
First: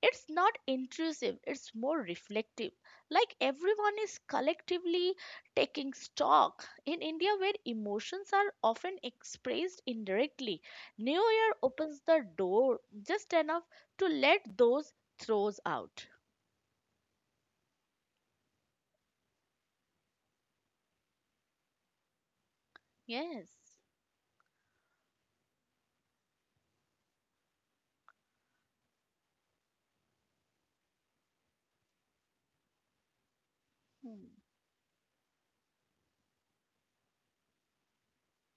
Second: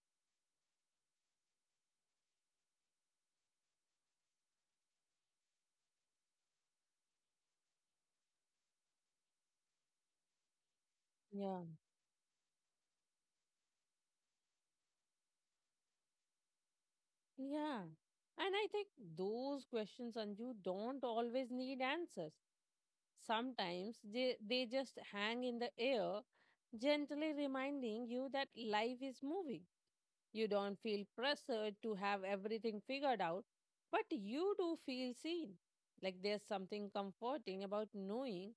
Speaker 1: It's not intrusive, it's more reflective. Like everyone is collectively taking stock. In India, where emotions are often expressed indirectly, New Year
Speaker 2: yeah,
Speaker 1: opens the door just enough to let those throws out.
Speaker 2: yeah. And I think those questions, Anju, don't always need answers.
Speaker 1: Yes.
Speaker 2: Sometimes they just hang in the air, gently reminding you that life is moving. You don't feel pressured to have everything figured out, but
Speaker 1: Hmm.
Speaker 2: you do feel seen. Like there's something comforting about knowing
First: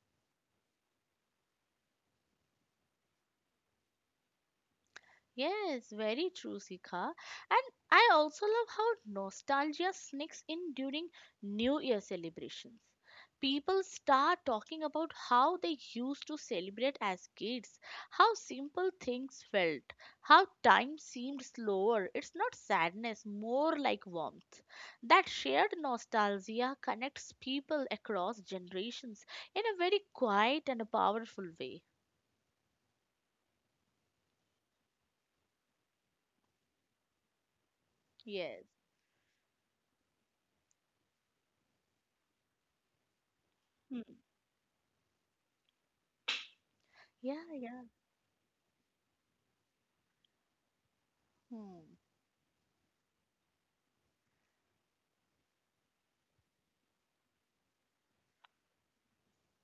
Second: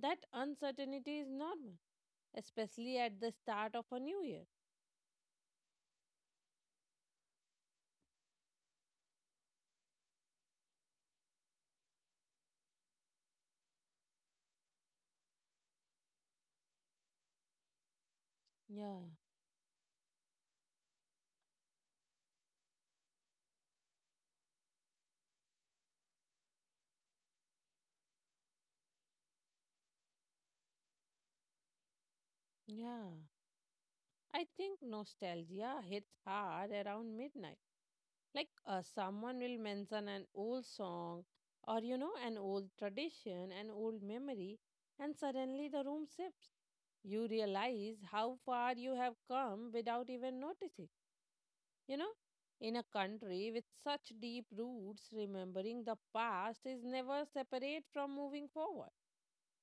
Speaker 2: that uncertainty is normal, especially at the start of a new year.
Speaker 1: Yes, very true, Sika. And I also love how nostalgia sneaks in during New Year celebrations. People start talking about how they used to celebrate as kids, how simple
Speaker 2: Yeah,
Speaker 1: things felt, how time seemed slower. It's not sadness, more like warmth. That shared nostalgia connects people across generations in a very quiet and a powerful way.
Speaker 2: yeah. I think nostalgia hits hard around midnight. Like
Speaker 1: Yes.
Speaker 2: someone will mention an old song or, an old tradition, an old
Speaker 1: Hmm.
Speaker 2: memory, and suddenly the room shifts. You
Speaker 1: Yeah, yeah.
Speaker 2: realize how far you have come without even noticing. You
Speaker 1: Hmm.
Speaker 2: know, in a country with such deep roots, remembering the past is never separate from moving forward.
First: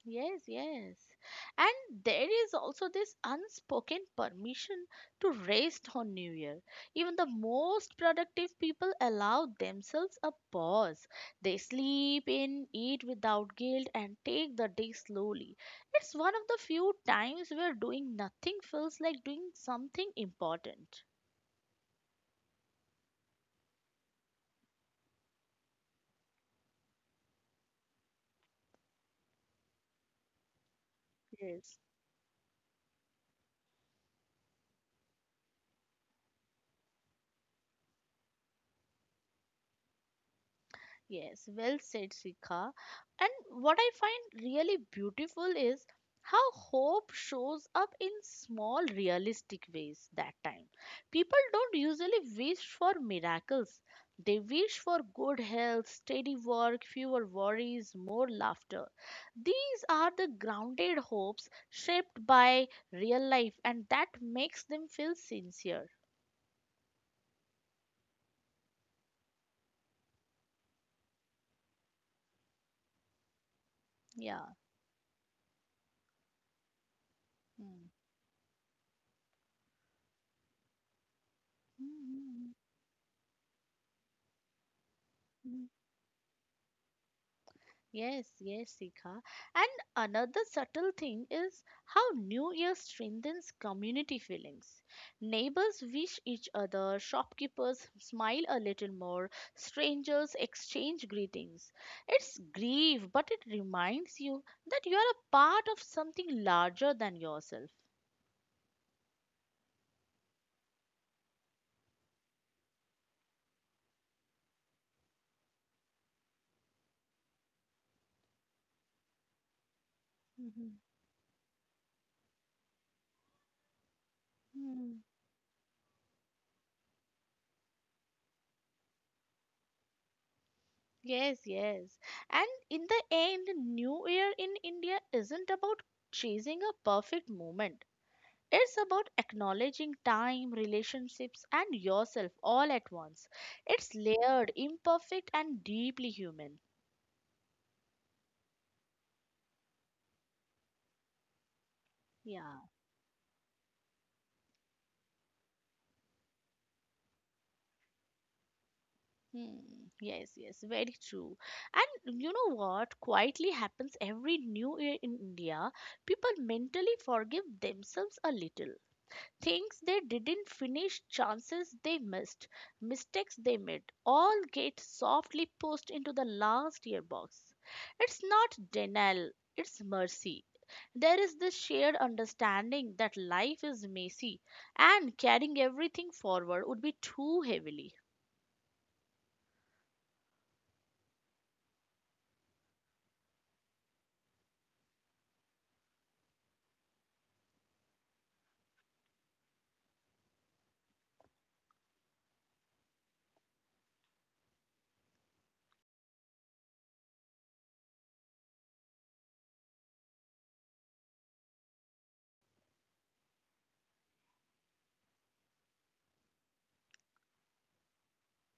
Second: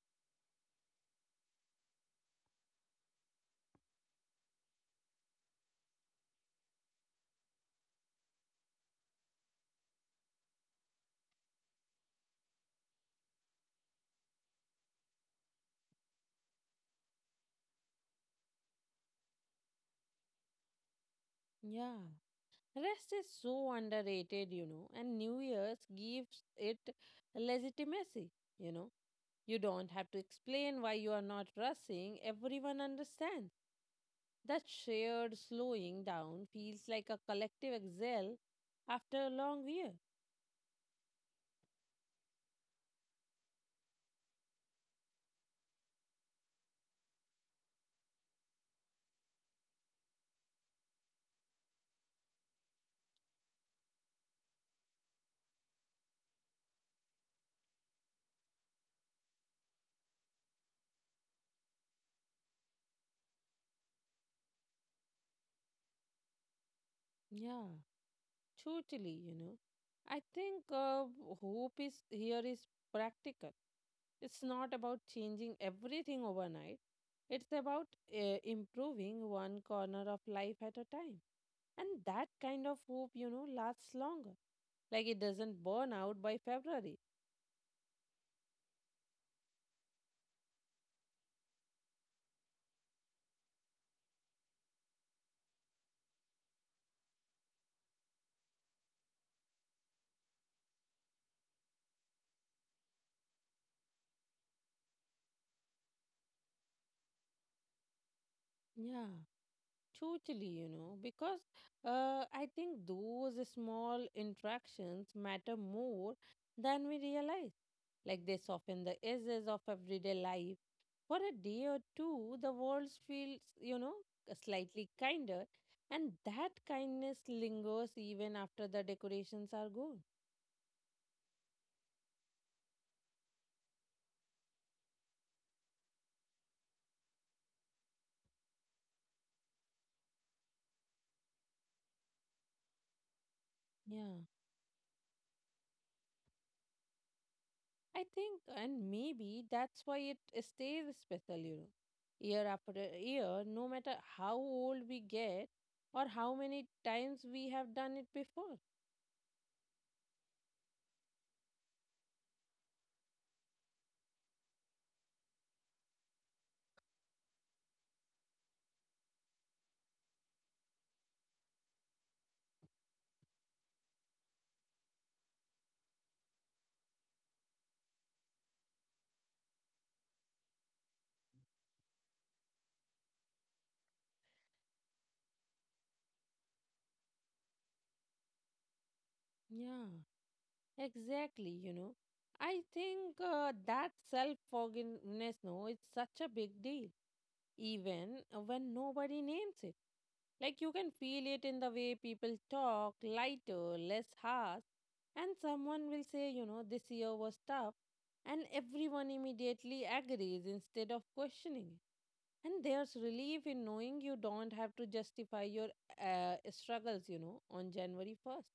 Speaker 1: Yes, yes. And there is also this unspoken permission to rest on New Year. Even the most productive people allow themselves a pause. They sleep in, eat without guilt, and take the day slowly. It's one of the few times where doing nothing feels like doing something important.
Speaker 2: Yeah. Rest is so underrated, you know, and New Year's gives it legitimacy, you know. You don't have to explain why you are not
Speaker 1: Yes.
Speaker 2: rushing, everyone understands. That shared slowing down feels like a collective exhale after a long year.
Speaker 1: Yes, well said, Sika. And what I find really beautiful is how hope shows up in small, realistic ways that time. People don't usually wish for miracles, they wish for good health, steady work, fewer worries, more laughter. These are the grounded hopes shaped by real life, and that makes them feel sincere.
Speaker 2: Yeah. Totally, you know. I think hope is here is practical. It's
Speaker 1: Yeah.
Speaker 2: not about changing everything overnight. It's about improving one corner of life at a time. And that
Speaker 1: Mm.
Speaker 2: kind of hope, you know, lasts longer. Like it doesn't burn out by February.
Speaker 1: Yes, yes, Sika. And another subtle thing is how New Year strengthens community feelings. Neighbors wish each other, shopkeepers smile a little more, strangers exchange greetings. It's grief, but it reminds you that you are a part of something larger than yourself.
Speaker 2: Yeah. Totally, you know, because I think those small interactions matter more than we realize. Like they soften the edges of everyday life.
Speaker 1: Mhm.
Speaker 2: For a day or two, the world feels, slightly
Speaker 1: Hmm.
Speaker 2: kinder, and that kindness lingers even after the decorations are gone.
Speaker 1: Yes, yes. And in the end, New Year in India isn't about chasing a perfect moment. It's about acknowledging time, relationships, and yourself all at once. It's
Speaker 2: Yeah.
Speaker 1: layered, imperfect, and deeply human.
Speaker 2: I think, and maybe that's why it stays special, you know, year
Speaker 1: Yeah.
Speaker 2: after year, no matter how old we get or how many times we have done it before.
Speaker 1: Hmm. Yes, yes, very true. And you know what quietly happens every new year in India? People mentally forgive themselves a little. Things they didn't finish, chances they missed, mistakes they made, all get softly pushed into the last year box. It's not denial, it's mercy. There is this shared understanding that life is messy and carrying everything forward would be too heavily.
Speaker 2: Yeah, exactly, you know. I think that self forgiveness, no, it's such a big deal even when nobody names it. Like you can feel it in the way people talk, lighter, less harsh. And someone will say, you know, this year was tough. And everyone immediately agrees instead of questioning it. And there's relief in knowing you don't have to justify your struggles, you know, on January 1st.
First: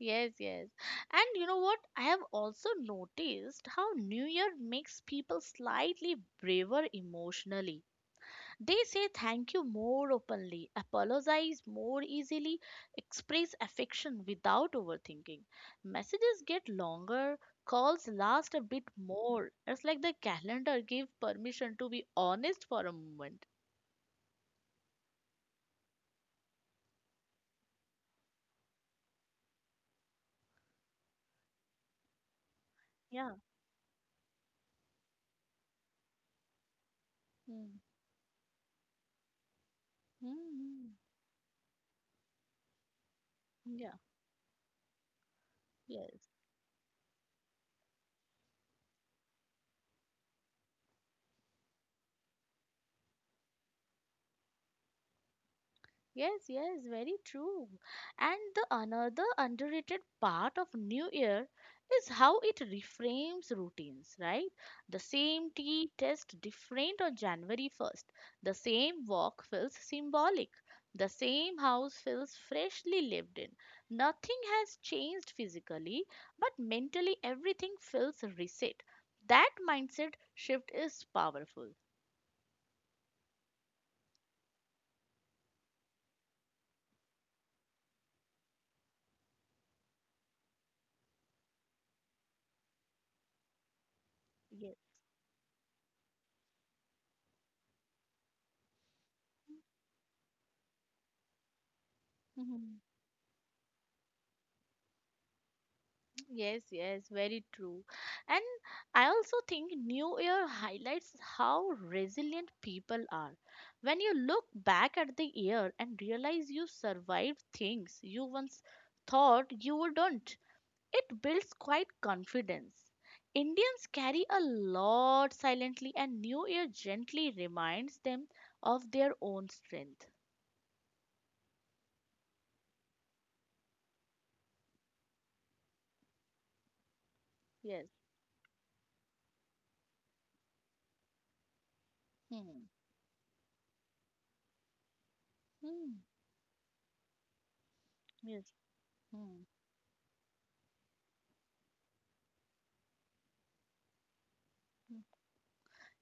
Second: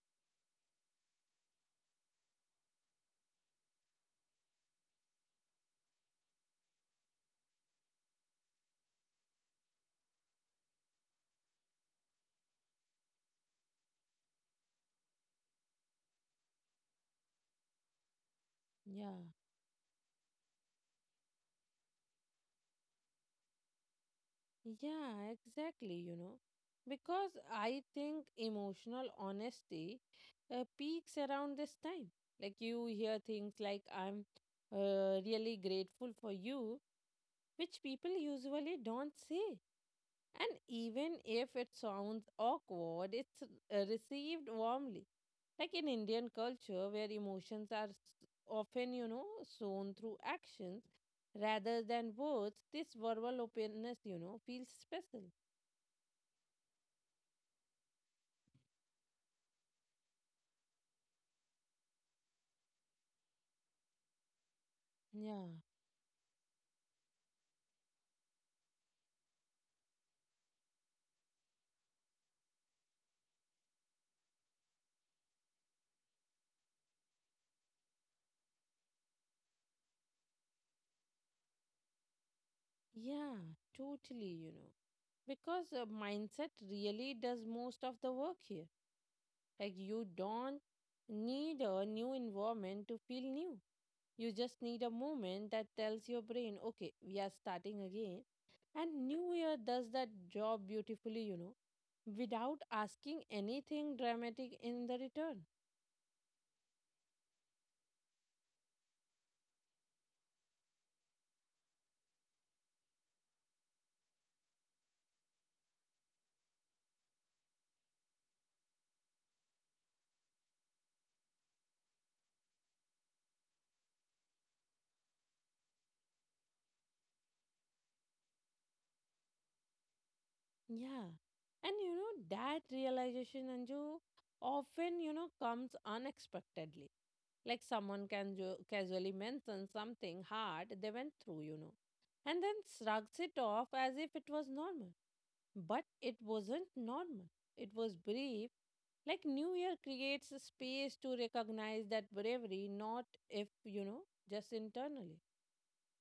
Speaker 1: Yes, yes. And you know what? I have also noticed how New Year makes people slightly braver emotionally. They say thank you more openly, apologize more easily, express affection without overthinking. Messages get longer, calls last a bit
Speaker 2: Yeah.
Speaker 1: more. It's like the calendar gave permission to be honest for a moment.
Speaker 2: Yeah, exactly, you know. Because I think emotional honesty peaks around this time. Like you hear
Speaker 1: Yeah.
Speaker 2: things like, I'm really grateful for you,
Speaker 1: Mm.
Speaker 2: which people usually don't say. And
Speaker 1: Mm.
Speaker 2: even if it sounds awkward, it's
Speaker 1: Yeah.
Speaker 2: received warmly. Like in
Speaker 1: Yes.
Speaker 2: Indian culture, where emotions are often, shown through actions rather than words, this verbal openness, you know, feels special.
Speaker 1: Yes, yes, very true. And the another underrated part of New Year is how it reframes routines, right? The same
Speaker 2: Yeah,
Speaker 1: tea tastes different on January 1st. The same walk feels symbolic. The same house feels freshly lived in. Nothing has changed physically, but mentally everything feels reset. That mindset shift is powerful.
Speaker 2: yeah, totally, you know. Because mindset really does most of the work here. Like, you don't need a new environment to feel new. You just
Speaker 1: Yes.
Speaker 2: need a moment that tells your brain, okay, we are starting again. And New Year does that job beautifully, you know, without asking anything dramatic in the return.
Speaker 1: Yes, yes, very true. And I also think New Year highlights how resilient people are. When you look back at the year and realize you survived things you once thought you wouldn't, it builds quite confidence. Indians carry a lot silently, and New Year gently reminds them of their own strength.
Speaker 2: Yeah. And, you know, that realization, Anju, often, comes unexpectedly. Like
Speaker 1: Yes.
Speaker 2: someone can casually mention something hard they went through, you know, and then
Speaker 1: Hmm.
Speaker 2: shrugs it off as if it was normal. But
Speaker 1: Hmm.
Speaker 2: it wasn't normal. It was
Speaker 1: Yes.
Speaker 2: brief. Like
Speaker 1: Hmm.
Speaker 2: New Year creates a space to recognize that bravery, not if, just internally.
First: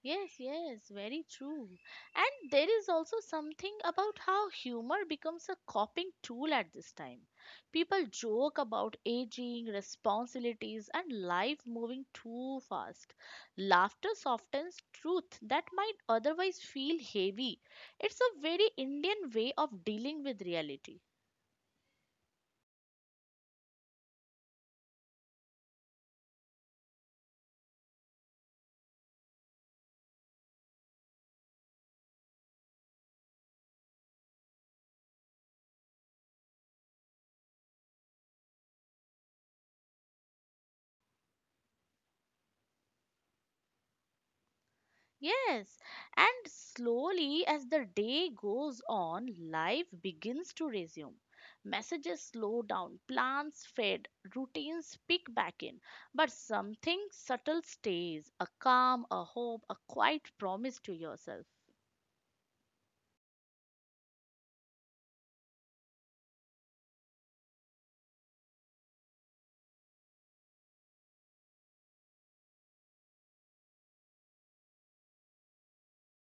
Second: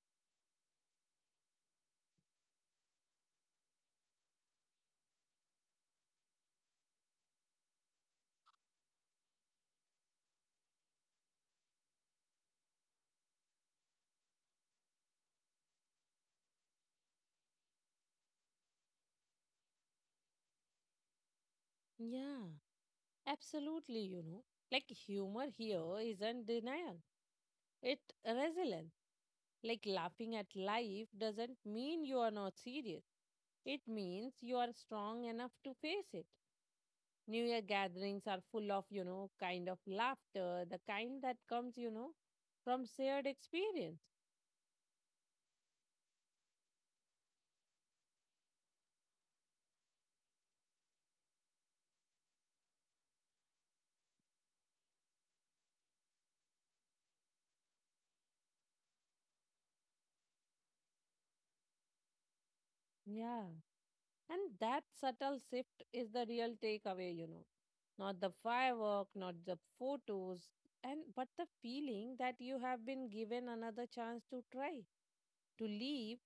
Speaker 1: Yes, yes, very true. And there is also something about how humor becomes a coping tool at this time. People joke about aging, responsibilities, and life moving too fast. Laughter softens truth that might otherwise feel heavy. It's a very Indian way of dealing with reality.
Speaker 2: Yeah, absolutely, you know. Like humor here isn't denial, it resilience. Like laughing at life doesn't mean you are not serious. It means you are strong enough to face it. New Year gatherings are full of, you know, kind of laughter, the kind that comes, you know, from shared experience.
Speaker 1: Yes, and slowly as the day goes on, life begins to resume. Messages slow down, plans fade, routines pick back in, but something subtle stays a calm, a hope, a quiet promise to yourself.
Speaker 2: Yeah. And that subtle shift is the real takeaway, you know. Not the firework, not the photos, and but the feeling that you have been given another chance to try, to live,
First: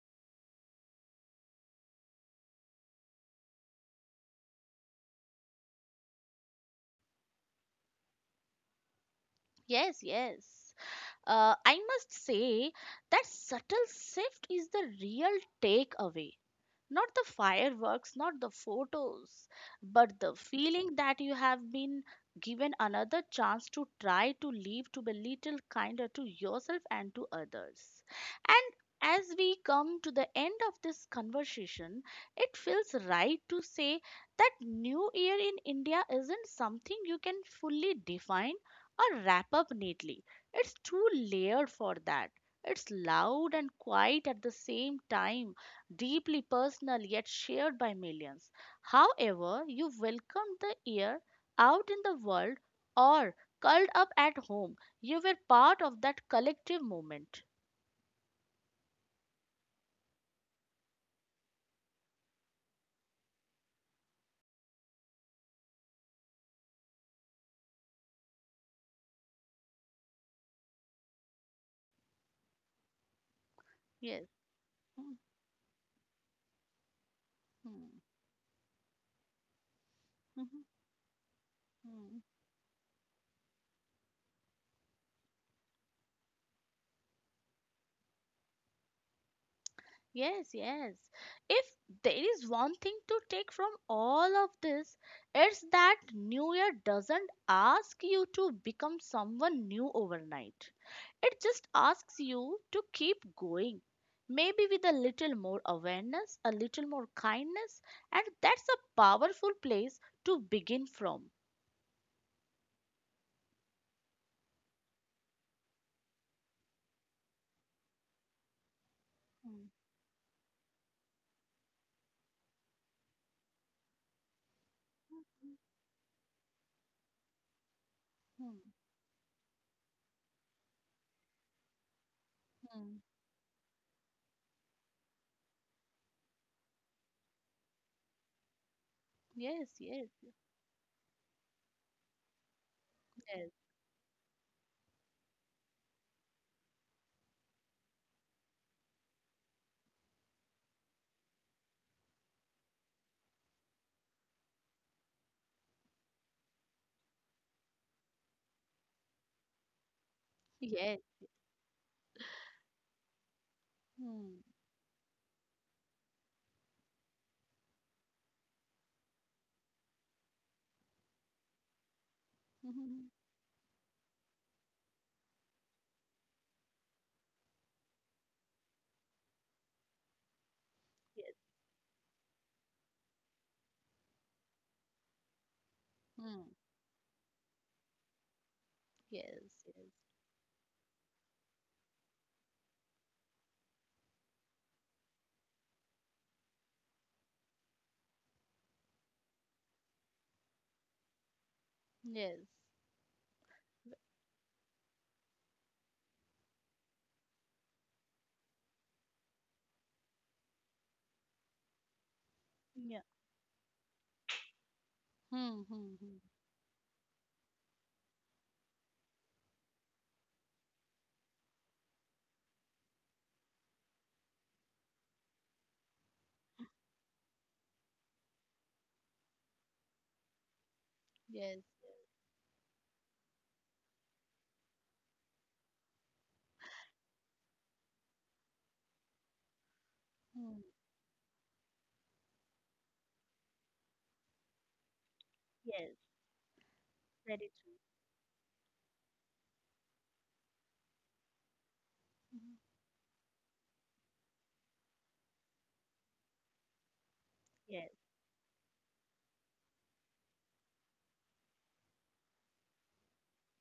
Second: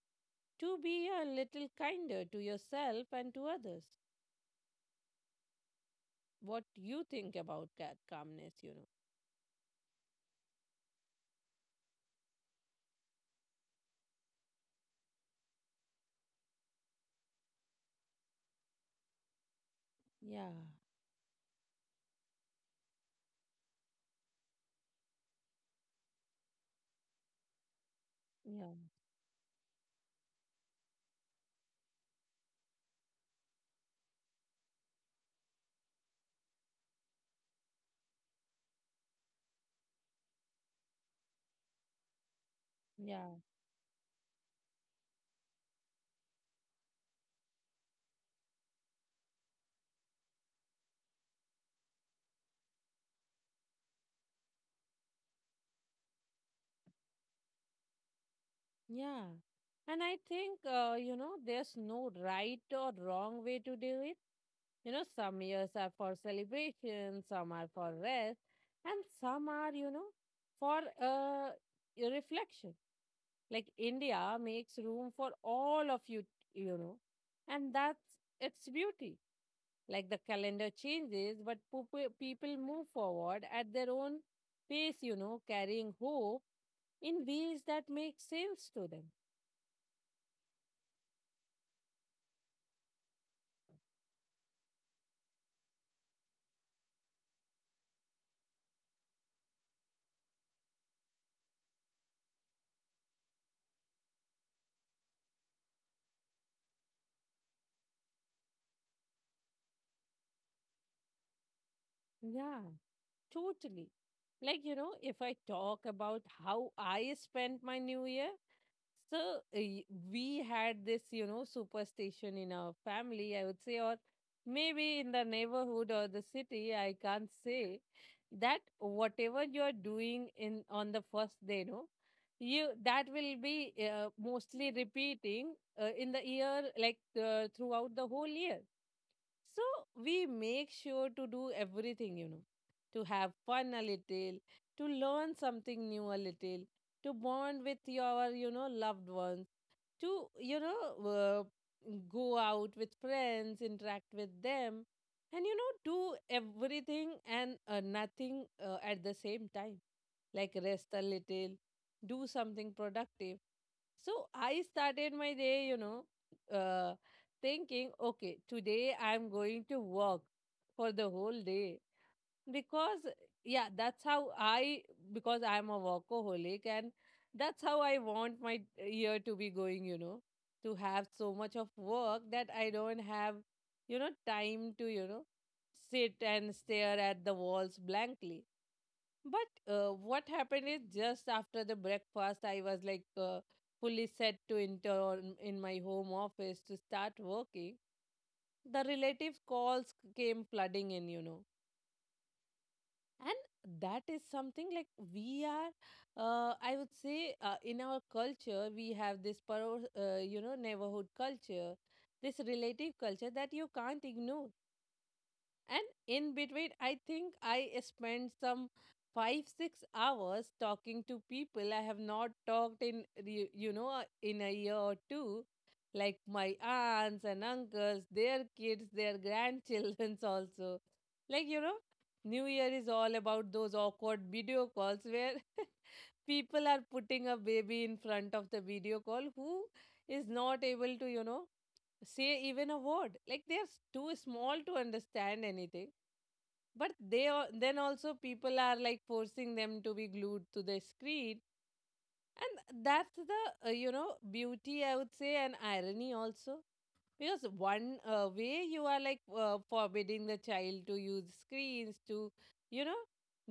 Speaker 2: to be a little kinder to yourself and to others. What you think about that calmness, you know?
Speaker 1: Yes, yes. I must say that subtle shift is the real takeaway. Not the fireworks, not the photos, but the
Speaker 2: Yeah,
Speaker 1: feeling that you have been given another chance to try to live, to be little kinder to yourself and to others. And
Speaker 2: yeah,
Speaker 1: as we come to the end of this conversation, it feels right to say that New Year in India isn't something you can fully define or wrap up neatly. It's too layered for that. It's
Speaker 2: yeah,
Speaker 1: loud and quiet at the same time deeply personal yet shared by millions. However, you welcomed the year out in the world or curled up at home, you were part of that collective moment.
Speaker 2: yeah. And I think, you know, there's no right or wrong way to do it. You know, some years are for celebration, some are for rest, and some are, for reflection. Like
Speaker 1: Yes.
Speaker 2: India makes room
Speaker 1: Mhm.
Speaker 2: for all of you, you know, and that's its beauty. Like the
Speaker 1: Mhm.
Speaker 2: calendar changes, but
Speaker 1: Mhm.
Speaker 2: people move forward at their own pace, you know, carrying hope in ways that make sense to them.
Speaker 1: Yes, yes. If there is one thing to take from all of this, it's that New Year doesn't ask you to become someone new overnight. It just asks you to keep going. Maybe with a little more awareness, a little more kindness, and that's a powerful place to begin from.
Speaker 2: Yeah, totally. Like, you know, if I talk about how I spent my new year, so
Speaker 1: Hmm,
Speaker 2: we had this, you know, superstition in our family, I would say, or maybe in the
Speaker 1: hmm,
Speaker 2: neighborhood or the city, I can't say
Speaker 1: hmm,
Speaker 2: that whatever you're doing in on the first day, no, you
Speaker 1: hmm.
Speaker 2: that will be mostly repeating in the year, like throughout the whole year. So
Speaker 1: Yes, yes,
Speaker 2: we make sure to do everything, you know, to have
Speaker 1: yes,
Speaker 2: fun a little, to learn something new a little, to bond with your, loved ones, to, uh, go out with friends, interact with them, and, you know, do everything and nothing at the same time. Like rest
Speaker 1: yes.
Speaker 2: a little, do something productive. So
Speaker 1: Hmm.
Speaker 2: I started my day, uh, thinking, okay, today I'm going to work for the whole day because,
Speaker 1: Hmm.
Speaker 2: yeah, that's how I, because I'm a workaholic and that's how I want my year to be going, you know, to have
Speaker 1: Yes,
Speaker 2: so much of work that I don't have, time to, sit
Speaker 1: hmm,
Speaker 2: and stare at the walls blankly.
Speaker 1: yes,
Speaker 2: But
Speaker 1: yes.
Speaker 2: what happened is just after the breakfast, I was like fully set to enter on, in my home office to start working. The relative calls came flooding in, you know,
Speaker 1: Yes.
Speaker 2: and that is something like we are. I would say in our culture we have this, you know, neighborhood culture, this
Speaker 1: Yeah.
Speaker 2: relative culture that you can't ignore.
Speaker 1: Hmm.
Speaker 2: And
Speaker 1: Hmm. Hmm.
Speaker 2: in between, I think I spent some 5, 6 hours talking to people I have not talked in, you know, in a year or two, like my aunts and uncles, their kids, their grandchildrens also. Like,
Speaker 1: Yes.
Speaker 2: you know, New Year is all about those awkward video calls where people are putting a baby in front of the video call who is
Speaker 1: Hmm.
Speaker 2: not able to, you know, say even a word. Like they're too small to understand
Speaker 1: Yes.
Speaker 2: anything. But they
Speaker 1: Very
Speaker 2: are,
Speaker 1: true.
Speaker 2: then also people are like forcing them to be glued to the screen.
Speaker 1: Mhm.
Speaker 2: And that's the, you know, beauty, I would say, and irony also. Because
Speaker 1: Yes.
Speaker 2: one way you are like forbidding the child to use screens to, you know,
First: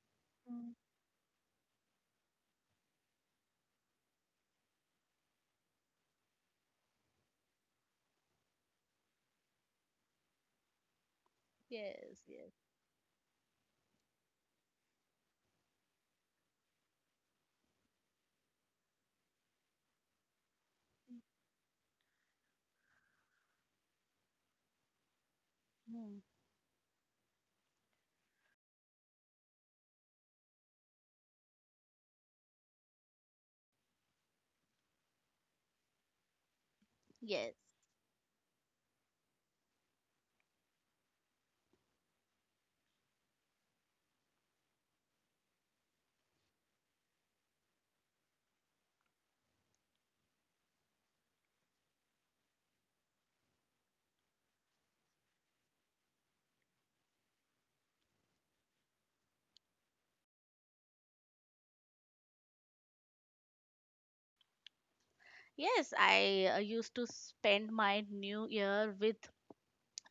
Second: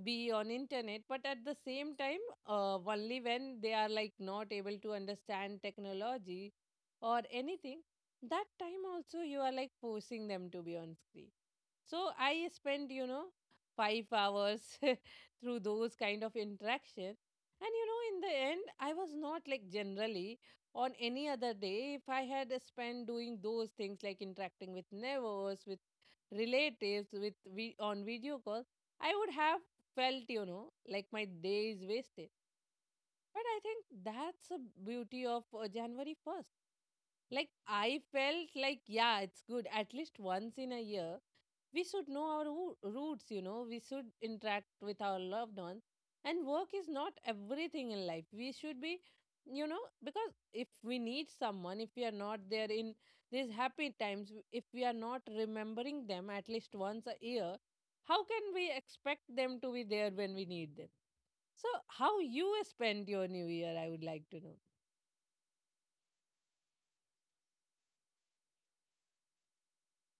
Speaker 2: be on
Speaker 1: Hmm.
Speaker 2: internet. But at the same time, only when they are like not able to understand technology or anything, that time also you are like forcing them to be on screen. So
Speaker 1: Yes,
Speaker 2: I
Speaker 1: yes.
Speaker 2: spent, you know, 5 hours through those kind of interaction. And you know, in the end, I was not like generally on any other day. If I had spent doing those things like interacting with neighbors, with
Speaker 1: Hmm.
Speaker 2: relatives, with we on video calls, I would have felt, you know, like my day is wasted. But I think that's the beauty of january 1st. Like
Speaker 1: Yes.
Speaker 2: I felt like, yeah, it's good. At least once in a year we should know our roots, you know. We should interact with our loved ones, and work is not everything in life. We should be, you know, because if we need someone, if we are not there in these happy times, if we are not remembering them at least once a year, how can we expect them to be there when we need them? So how you spend your new year, I would like to know.
Speaker 1: Yes, I used to spend my new year with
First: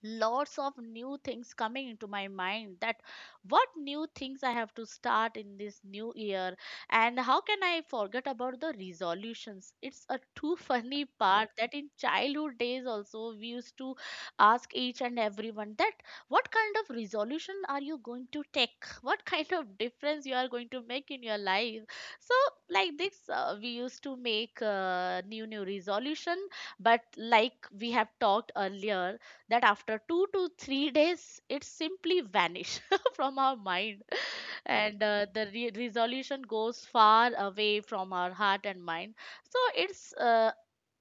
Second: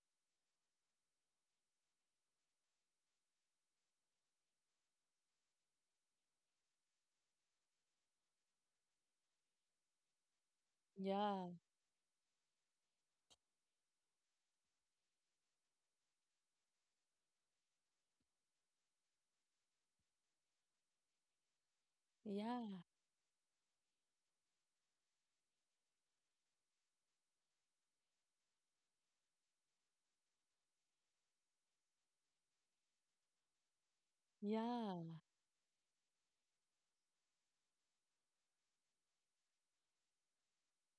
Speaker 1: lots of new things coming into my mind that what new things I have to start in this new year, and how can I forget about the resolutions? It's a too funny part
Speaker 2: Yeah.
Speaker 1: that in childhood days also we used to ask each and everyone that what kind of resolution are you going to take? What kind of difference you are going to make in your life? So
Speaker 2: Yeah.
Speaker 1: like this, we used to make new resolution. But like we have talked earlier, that after 2 to 3 days it simply vanished from our mind. And
Speaker 2: Yeah.
Speaker 1: the resolution goes far away from our heart and mind. So it's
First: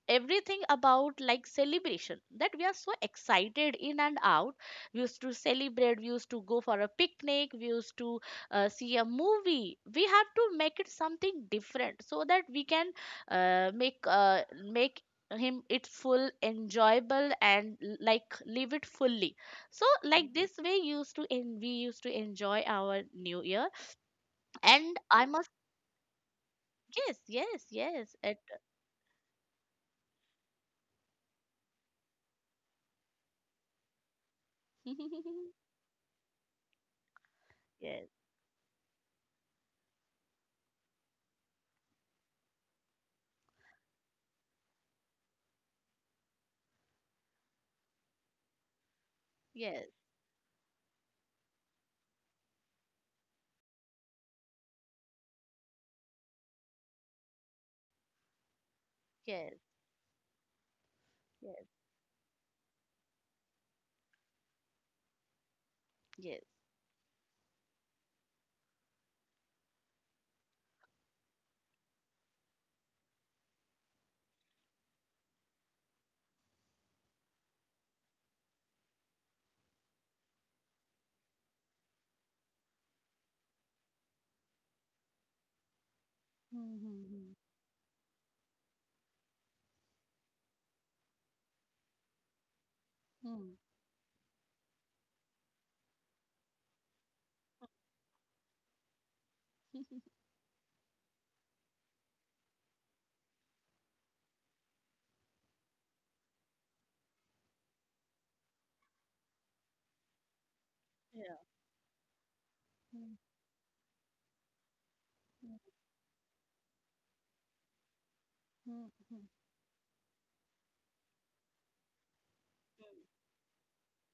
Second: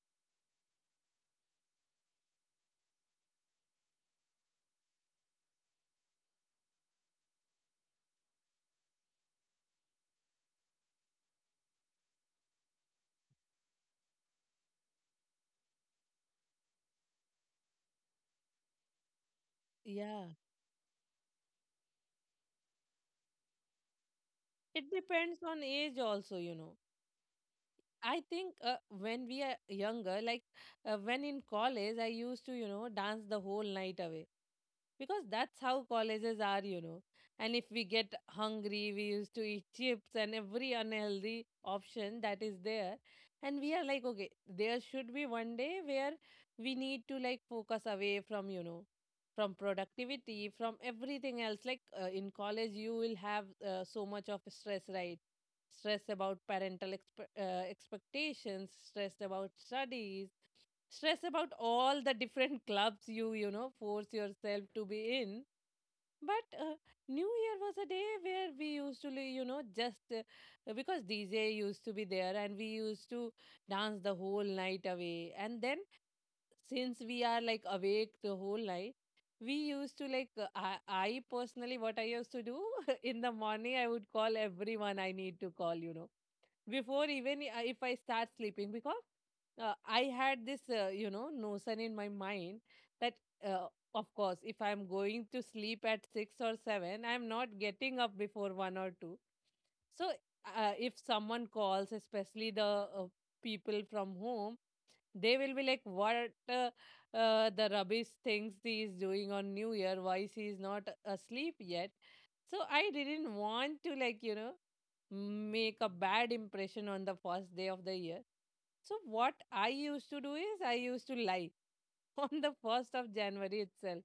Speaker 1: everything about like celebration that we are so excited in and out. We used to celebrate, we used to go for a picnic, we used to see a movie. We have to make it something different so that we can uh, make uh, make him it full enjoyable and like live it fully. So
Speaker 2: Yeah.
Speaker 1: like this way, we used to enjoy our new year.
Speaker 2: It
Speaker 1: And I
Speaker 2: depends
Speaker 1: must.
Speaker 2: on age also, you know.
Speaker 1: Yes, yes, yes,
Speaker 2: I
Speaker 1: it.
Speaker 2: think when we are younger, like when in college, I used to, you know, dance the whole night away, because that's how colleges are, you know. And if we
Speaker 1: Yes,
Speaker 2: get hungry, we used to eat chips and every unhealthy option that is there. And we are like, okay, there should be one day where we need to like focus away from, you know, from
Speaker 1: yes,
Speaker 2: productivity, from everything else. Like in college, you will have so much of stress, right? Stress about parental expectations, stress
Speaker 1: yes,
Speaker 2: about studies, stress about
Speaker 1: yes,
Speaker 2: all the different clubs you you know force yourself to be in.
Speaker 1: yes.
Speaker 2: But new year was a day where we used to you know just because dj used to be there and we used to dance the whole night away. And then since we are like awake the whole night, we used to like I personally what I used to do, in the morning I would call everyone I need to call, you know, before
Speaker 1: Mm-hmm.
Speaker 2: if I start sleeping, because I had this, you know, notion in my mind that,
Speaker 1: Mm-hmm.
Speaker 2: uh, of course, if I'm going to sleep at six or seven, I'm not getting up before one or two. So if someone calls, especially the people from home, they will be like, what, uh, the rubbish things he is doing on New Year? Why she is not
Speaker 1: Yeah.
Speaker 2: asleep yet? So I
Speaker 1: Mm,
Speaker 2: didn't want to like, you know,
Speaker 1: mm, mm,
Speaker 2: make a bad impression on the first day of the year.
Speaker 1: mm.
Speaker 2: So
Speaker 1: Mm.
Speaker 2: what I used to do is I used to lie on the 1st of January itself.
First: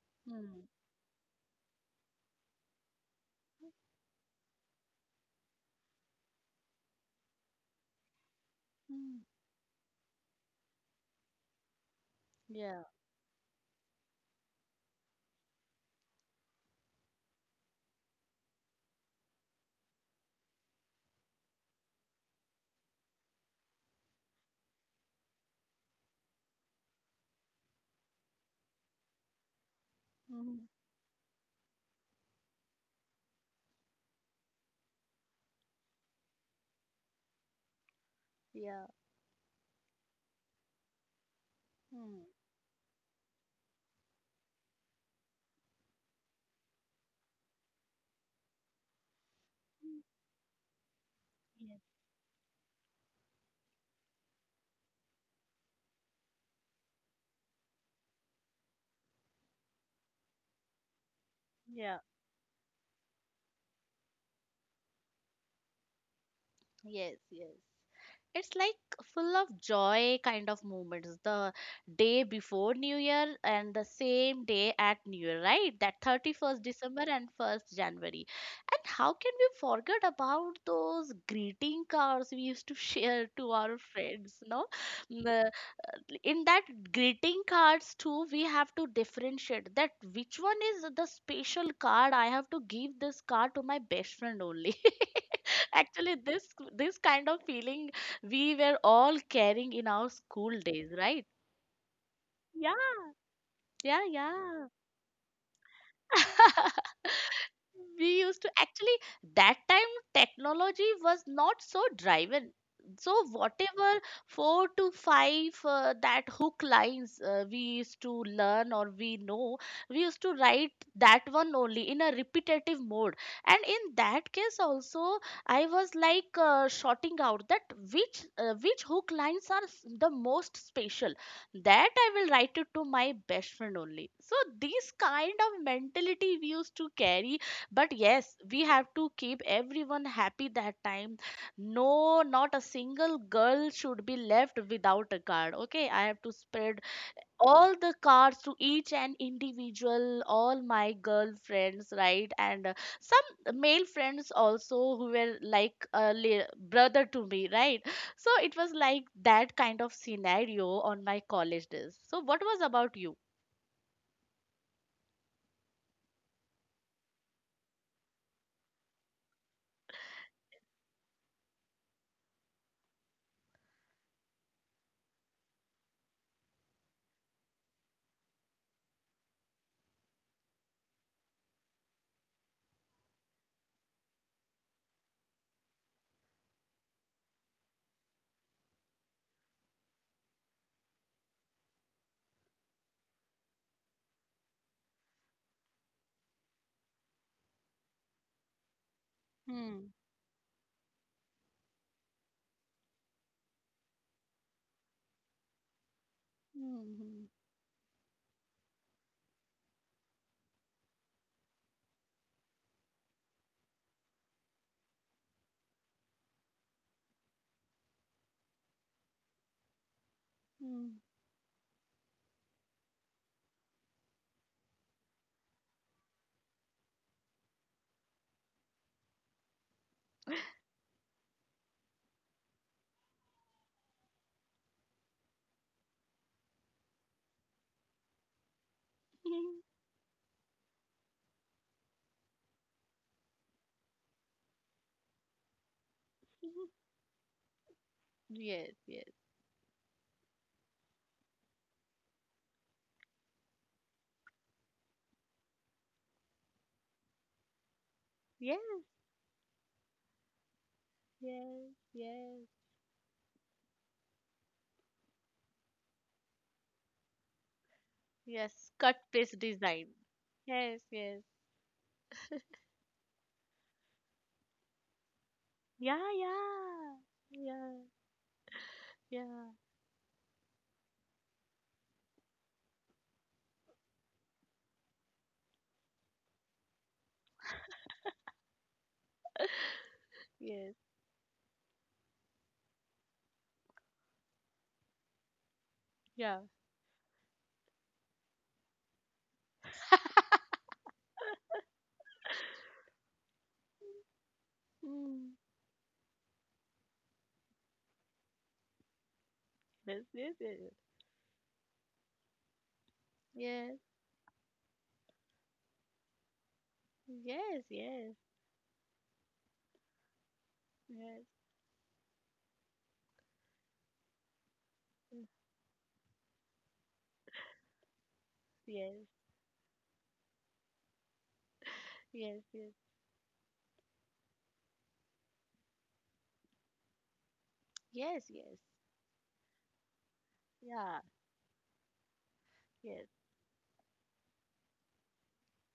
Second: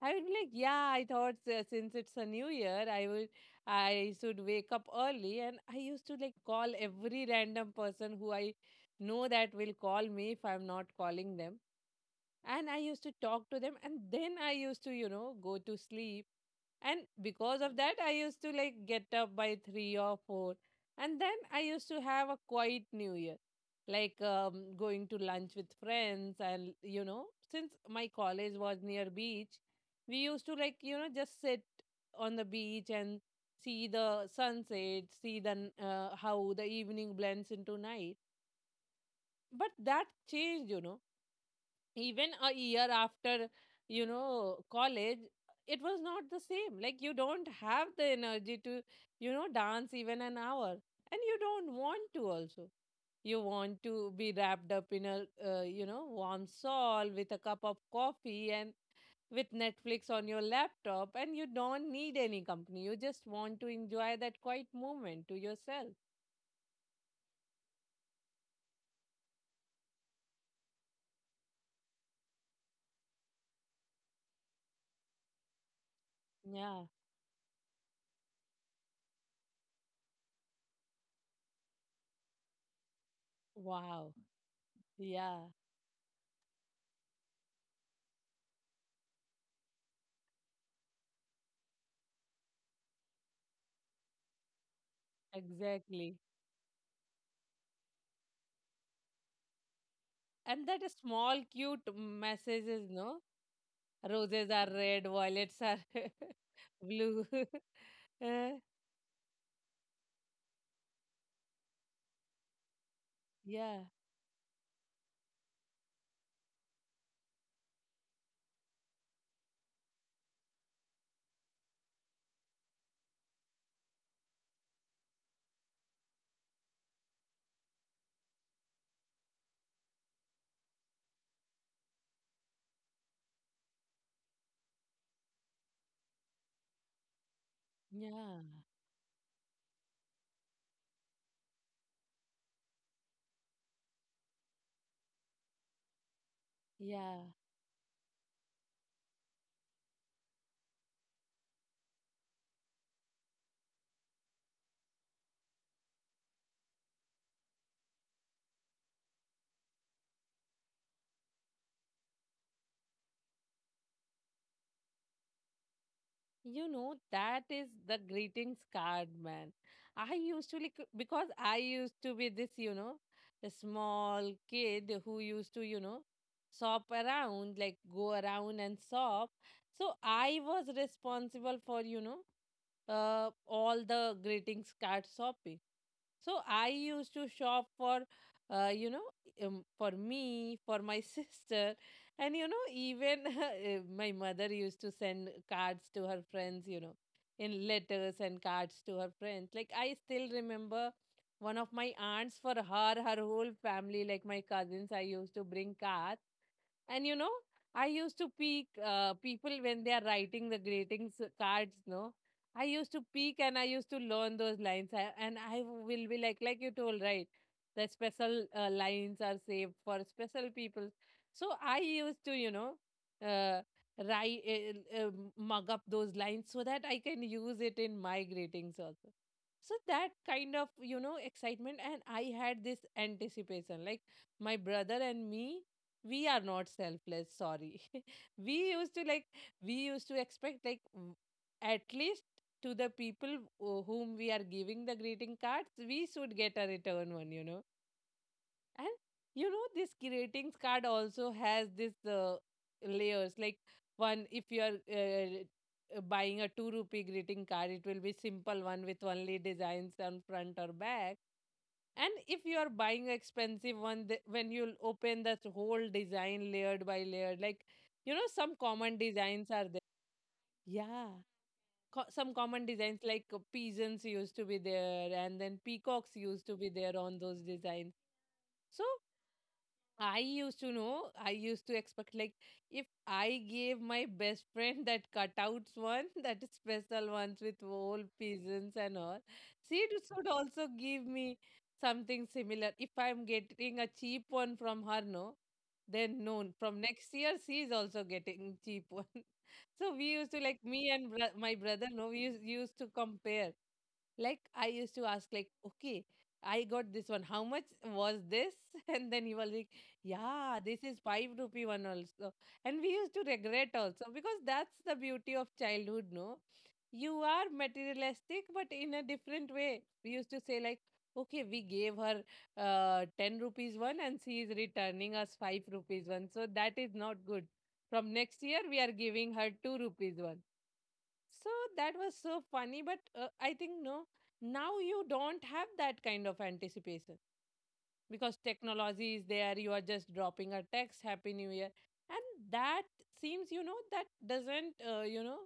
Speaker 2: I would be like, yeah, I thought since it's a new year, I should wake up early. And I used to like call every random person who I
Speaker 1: Mm, mm.
Speaker 2: know that will call me if I'm not calling them. And I
Speaker 1: Yeah.
Speaker 2: used to talk to them, and then I used to, you know, go to sleep. And because of that, I used to like get up by 3 or 4, and then I used to have a quiet new year, like going to lunch with friends. And you know, since my college was near beach, we used to
Speaker 1: Mm.
Speaker 2: like, you know, just sit on the beach and see the sunset, see how the evening blends into night.
Speaker 1: Yeah.
Speaker 2: But that changed, you know,
Speaker 1: Mm.
Speaker 2: even a year after, you know, college. It was not the same. Like you don't have the energy to, you know, dance even an hour, and you don't
Speaker 1: Yes.
Speaker 2: want to also. You want to be wrapped up in a you know warm shawl with a cup of coffee and with netflix on your laptop, and you don't
Speaker 1: Yeah.
Speaker 2: need any company. You just want to enjoy that quiet moment to yourself.
Speaker 1: Yes, yes. It's like full of joy kind of moments, the day before new year and the same day at new year, right? That 31st
Speaker 2: Yeah.
Speaker 1: December and 1st January. And how can we forget about those greeting cards we used to share to our
Speaker 2: Wow.
Speaker 1: friends, no? Mm.
Speaker 2: Yeah.
Speaker 1: In that greeting cards too, we have to differentiate that which one is the special card. I have to give this card to my best friend only. Actually,
Speaker 2: Exactly.
Speaker 1: this kind of feeling we were all carrying in our school
Speaker 2: And that a
Speaker 1: days, right?
Speaker 2: small cute
Speaker 1: Yeah,
Speaker 2: messages, no?
Speaker 1: yeah,
Speaker 2: Roses are
Speaker 1: yeah.
Speaker 2: red, violets are blue.
Speaker 1: We used
Speaker 2: Uh,
Speaker 1: to actually, that time technology was not so driven, so
Speaker 2: yeah,
Speaker 1: whatever four to five that hook lines we used to learn or we know. We used to write that one only in a repetitive mode. And in that case also, I was like sorting out that which hook lines are the most special, that I will write it to my best friend only. So these kind of mentality we used to carry, but yes,
Speaker 2: yeah,
Speaker 1: we have to keep everyone happy that time. No, not a single girl should be left without a card. Okay, I have to spread
Speaker 2: yeah.
Speaker 1: all the cards to each and individual, all my girlfriends, right? And some male friends also who were like a brother to me, right? So it was like that kind of scenario on my college days. So what was about you?
Speaker 2: You know, that is the greetings card, man. I used to, like, because I used to be this, you know, a small kid who used to, you know, shop around, like go around and shop. So I was responsible for, you know, all the greetings cards shopping. So I used to shop for, you know, for me, for my sister, and you know, even my mother used to send cards to her friends, you know, in letters and cards to her friends. Like
Speaker 1: Hmm.
Speaker 2: I still remember one of my aunts, for her, her whole family, like my cousins, I used to bring cards. And you
Speaker 1: Hmm.
Speaker 2: know, I used to peek people when they are writing the greetings cards, no? I used to peek and I used to learn those lines. And I will be like you told, right? The special lines are saved for special people.
Speaker 1: Hmm.
Speaker 2: So I used to, you know, uh, write, uh, uh, mug up those lines so that I can use it in my greetings also. So that kind of, you know, excitement. And I had this anticipation. Like my brother and me, we are not selfless, sorry. We used to
Speaker 1: Hmm.
Speaker 2: like, we used to expect like at least to the people whom we are giving the greeting cards, we should get a return one, you know.
Speaker 1: Yes, yes,
Speaker 2: And you know, this ratings card also has this layers. Like one, if you are buying a two rupee greeting card, it will be
Speaker 1: yes,
Speaker 2: simple one with only designs on front or back.
Speaker 1: yes,
Speaker 2: And
Speaker 1: yes,
Speaker 2: if you are buying expensive one, when you'll open the whole design layered by layered, like
Speaker 1: yes,
Speaker 2: you know, some
Speaker 1: cut
Speaker 2: common
Speaker 1: paste design,
Speaker 2: designs are there.
Speaker 1: yes, yes,
Speaker 2: Yeah. Some common designs like pigeons used to be there, and then
Speaker 1: yeah,
Speaker 2: peacocks used to
Speaker 1: yeah,
Speaker 2: be there on
Speaker 1: yeah,
Speaker 2: those designs. So
Speaker 1: yeah,
Speaker 2: I used to know, I used to expect like if I gave my best friend that cutouts one, that special ones with whole pigeons and all, she should
Speaker 1: yes,
Speaker 2: also give me something similar. If I'm getting a cheap one from her, no,
Speaker 1: yeah.
Speaker 2: then no, from next year she is also getting cheap one. So we used to like me and my brother, no, we used to compare like I
Speaker 1: Mm.
Speaker 2: used to ask like, okay, I got this one, how much was this? And then he was
Speaker 1: Yes,
Speaker 2: like,
Speaker 1: yes, yes,
Speaker 2: yeah, this is 5 rupee one also. And we used to
Speaker 1: yes,
Speaker 2: regret also, because that's the beauty of childhood, no? You
Speaker 1: yes,
Speaker 2: are
Speaker 1: yes,
Speaker 2: materialistic but in a different way. We used to say like, okay, we gave her 10 rupees one and she is returning us 5 rupees one, so that is not good. From next year
Speaker 1: yes,
Speaker 2: we are giving her 2 rupees one. So that
Speaker 1: yes, yes,
Speaker 2: was
Speaker 1: yes,
Speaker 2: so funny. But I think, no, now you don't have that kind of anticipation,
Speaker 1: yes, yes.
Speaker 2: because technology is there. You are just dropping a
Speaker 1: Yeah,
Speaker 2: text, Happy New Year. And
Speaker 1: yes.
Speaker 2: that seems, you know, that doesn't, you know,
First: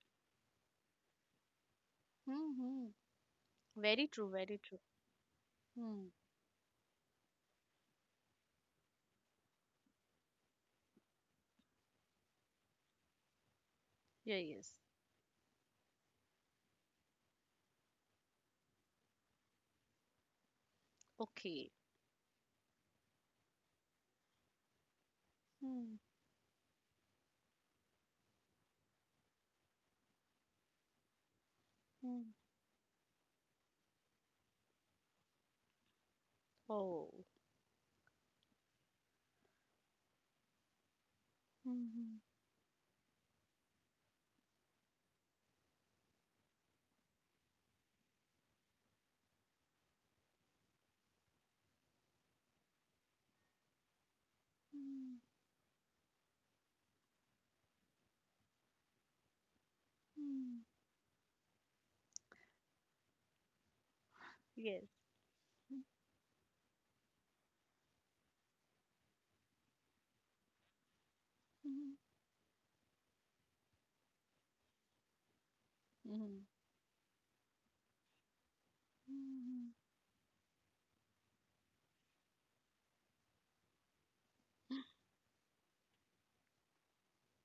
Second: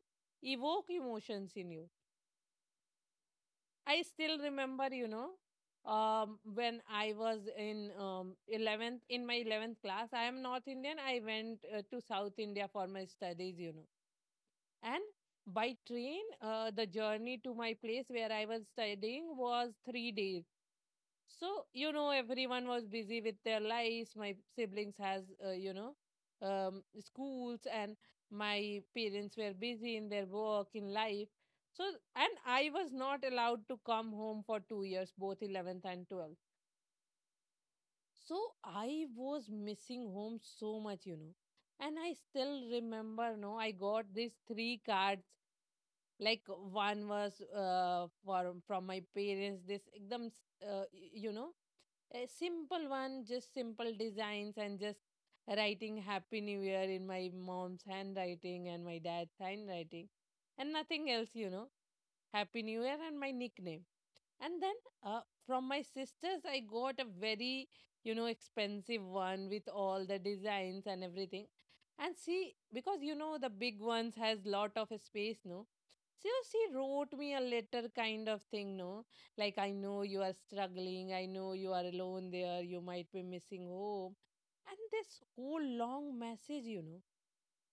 Speaker 2: evoke emotions in you.
Speaker 1: Mm-hmm.
Speaker 2: I
Speaker 1: Very true,
Speaker 2: still
Speaker 1: very true.
Speaker 2: remember, you know,
Speaker 1: Mm.
Speaker 2: when I was in 11th, in my 11th class, I am North Indian. I went to South India for my studies, you know.
Speaker 1: Yeah, yes.
Speaker 2: And by train, the journey to my place where I was studying was 3 days. So
Speaker 1: Okay.
Speaker 2: you know, everyone was busy with their lives. My siblings has you know,
Speaker 1: Mm.
Speaker 2: schools, and my parents were busy in their work in life. So and
Speaker 1: Mm.
Speaker 2: I was not allowed to come home for 2 years, both eleventh and twelfth.
Speaker 1: Oh.
Speaker 2: So I was missing home so much, you know. And I
Speaker 1: Mm-hmm.
Speaker 2: still remember, no, I got these three cards. Like one was for from my parents, this ekdam you know, a simple one, just simple designs and just
Speaker 1: Mm.
Speaker 2: writing happy new year in my mom's handwriting and my dad's handwriting, and
Speaker 1: Mm.
Speaker 2: nothing else, you know. Happy new year and my nickname. And then
Speaker 1: Yes.
Speaker 2: from my sisters I got a very, you know, expensive one with all the designs and everything. And
Speaker 1: Mm-hmm.
Speaker 2: see, because you know the big ones has lot of space, no?
Speaker 1: Mm-hmm.
Speaker 2: Seriously wrote me a letter kind of thing, no? Like, I
Speaker 1: Mm-hmm.
Speaker 2: know you are struggling, I know you are alone there, you might be missing home. And this whole long message, you know,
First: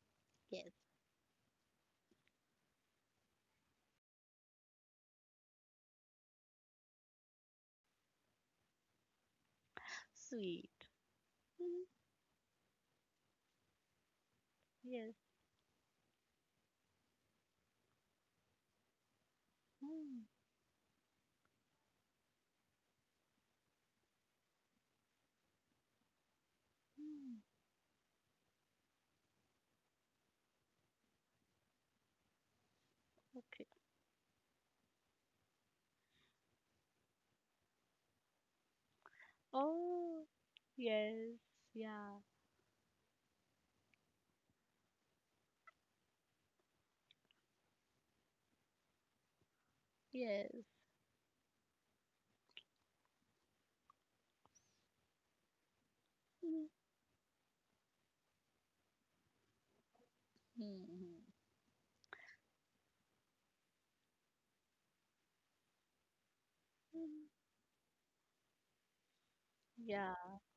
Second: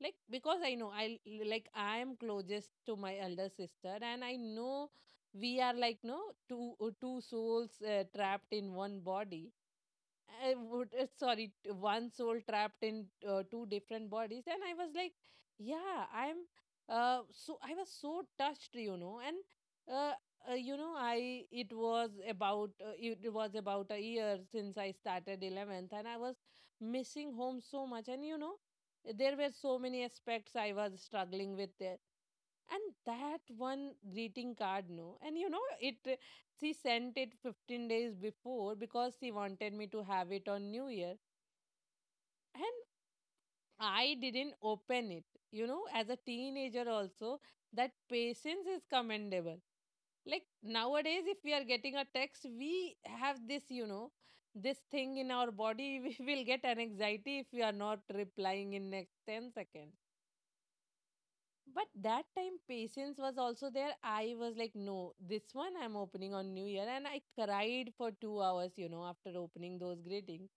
Speaker 2: like, because I
Speaker 1: Yes.
Speaker 2: know I, like I am closest to my elder sister, and I know we are like, no, two souls trapped in one body. I
Speaker 1: Sweet.
Speaker 2: would, sorry,
Speaker 1: Mm.
Speaker 2: one soul trapped in two different bodies. And I was like,
Speaker 1: Yes.
Speaker 2: yeah, I'm, so I was so touched, you know, and, uh,
Speaker 1: Mm.
Speaker 2: you know, I, it was about, it was about a year since I started 11th and I was missing
Speaker 1: Mm.
Speaker 2: home so much. And, you know, there were so many aspects I was struggling with there, and that
Speaker 1: Okay.
Speaker 2: one greeting card, no, and you know it, she sent it 15 days before because she wanted me to
Speaker 1: Oh.
Speaker 2: have it on New Year.
Speaker 1: Yes. Yeah.
Speaker 2: And I didn't open it. You know, as a teenager, also, that patience is commendable. Like
Speaker 1: Yes.
Speaker 2: nowadays, if we are getting a text, we have this, you know, this thing in our body. We will get an anxiety if we are not replying in next 10 seconds.
Speaker 1: Mm-hmm.
Speaker 2: But that time patience was also there. I was like, no, this one I'm opening on New Year. And I
Speaker 1: Mm.
Speaker 2: cried for 2 hours, you know, after opening those
Speaker 1: Yeah.
Speaker 2: greetings.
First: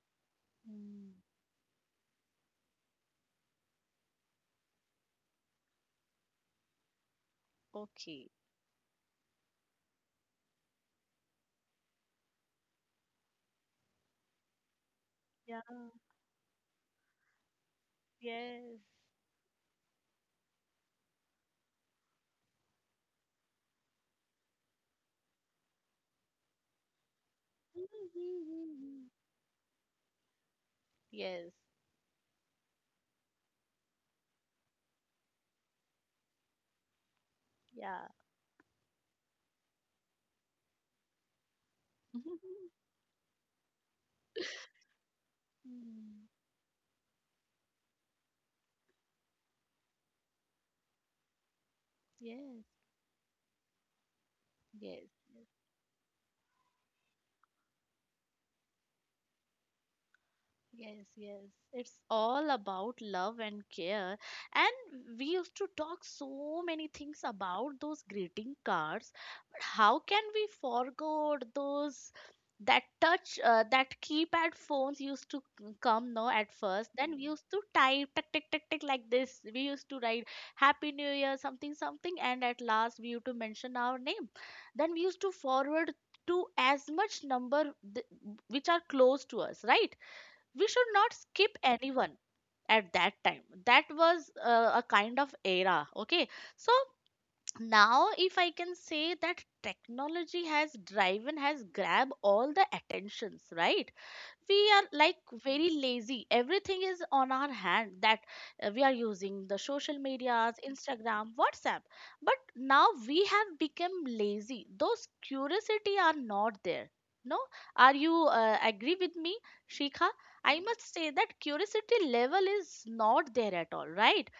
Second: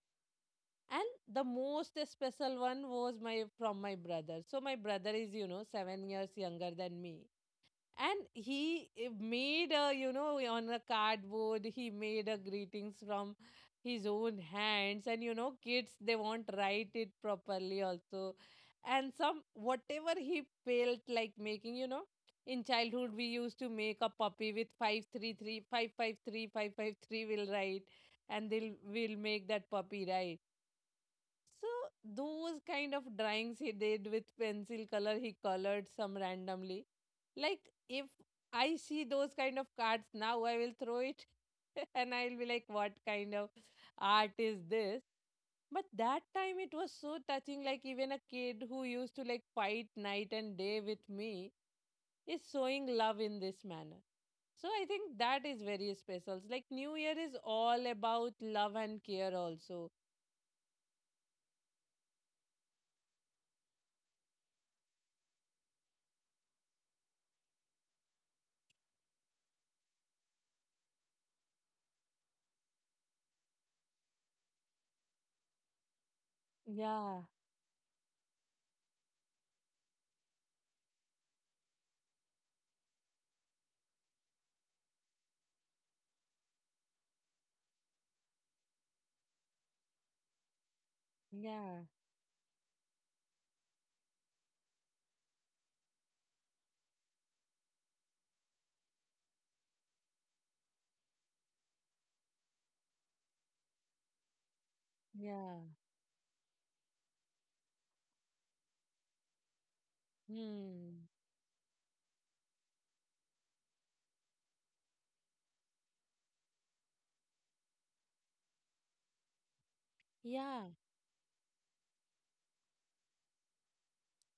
Speaker 2: And
Speaker 1: Mm.
Speaker 2: the most special one was my from my brother. So my brother is, you know, 7 years younger than me, and
Speaker 1: Okay.
Speaker 2: made a, you know, on a cardboard, he made a greetings from his own hands, and you know,
Speaker 1: Yeah.
Speaker 2: kids, they won't write it properly also,
Speaker 1: Yes.
Speaker 2: and some, whatever he felt like making, you know. In childhood, we used to make a puppy with 5 3 3 5 5 3 5 5 3. 553 will write, and they'll will make that puppy, right?
Speaker 1: Yes.
Speaker 2: So those kind of drawings he did with pencil color, he colored some randomly. Like
Speaker 1: Yeah.
Speaker 2: if I see those kind of cards now, I will throw it, and I'll be like, what kind of art is this? But
Speaker 1: Mm.
Speaker 2: that time it was so touching, like even a kid who used to like fight night and day with me is
Speaker 1: Yes.
Speaker 2: showing love in this manner. So I
Speaker 1: Yes.
Speaker 2: think that is very special. It's like New Year is all about love and care also.
Speaker 1: Yes, yes. It's all about love and care. And we used to talk so many things about those greeting cards. But how can we forget those, that touch, that keypad phones used to come, no, at first? Then we
Speaker 2: Yeah,
Speaker 1: used to type tick tick tick tick, like this we used to write happy new year something something, and at last we used to mention our name. Then we used to forward to as much number th- which are close to us, right? We should not skip
Speaker 2: yeah.
Speaker 1: anyone. At that time, that was a kind of era. Okay. So now, if I can say that technology has driven, has grabbed all the attentions, right? We are like
Speaker 2: Yeah.
Speaker 1: very lazy, everything is on our hand. That we are using the social medias,
Speaker 2: Hmm.
Speaker 1: Instagram, WhatsApp. But now we have become lazy, those curiosity are not there, no? Are you agree with me, Shikha? I
Speaker 2: Yeah.
Speaker 1: must say that curiosity level is not there at all, right?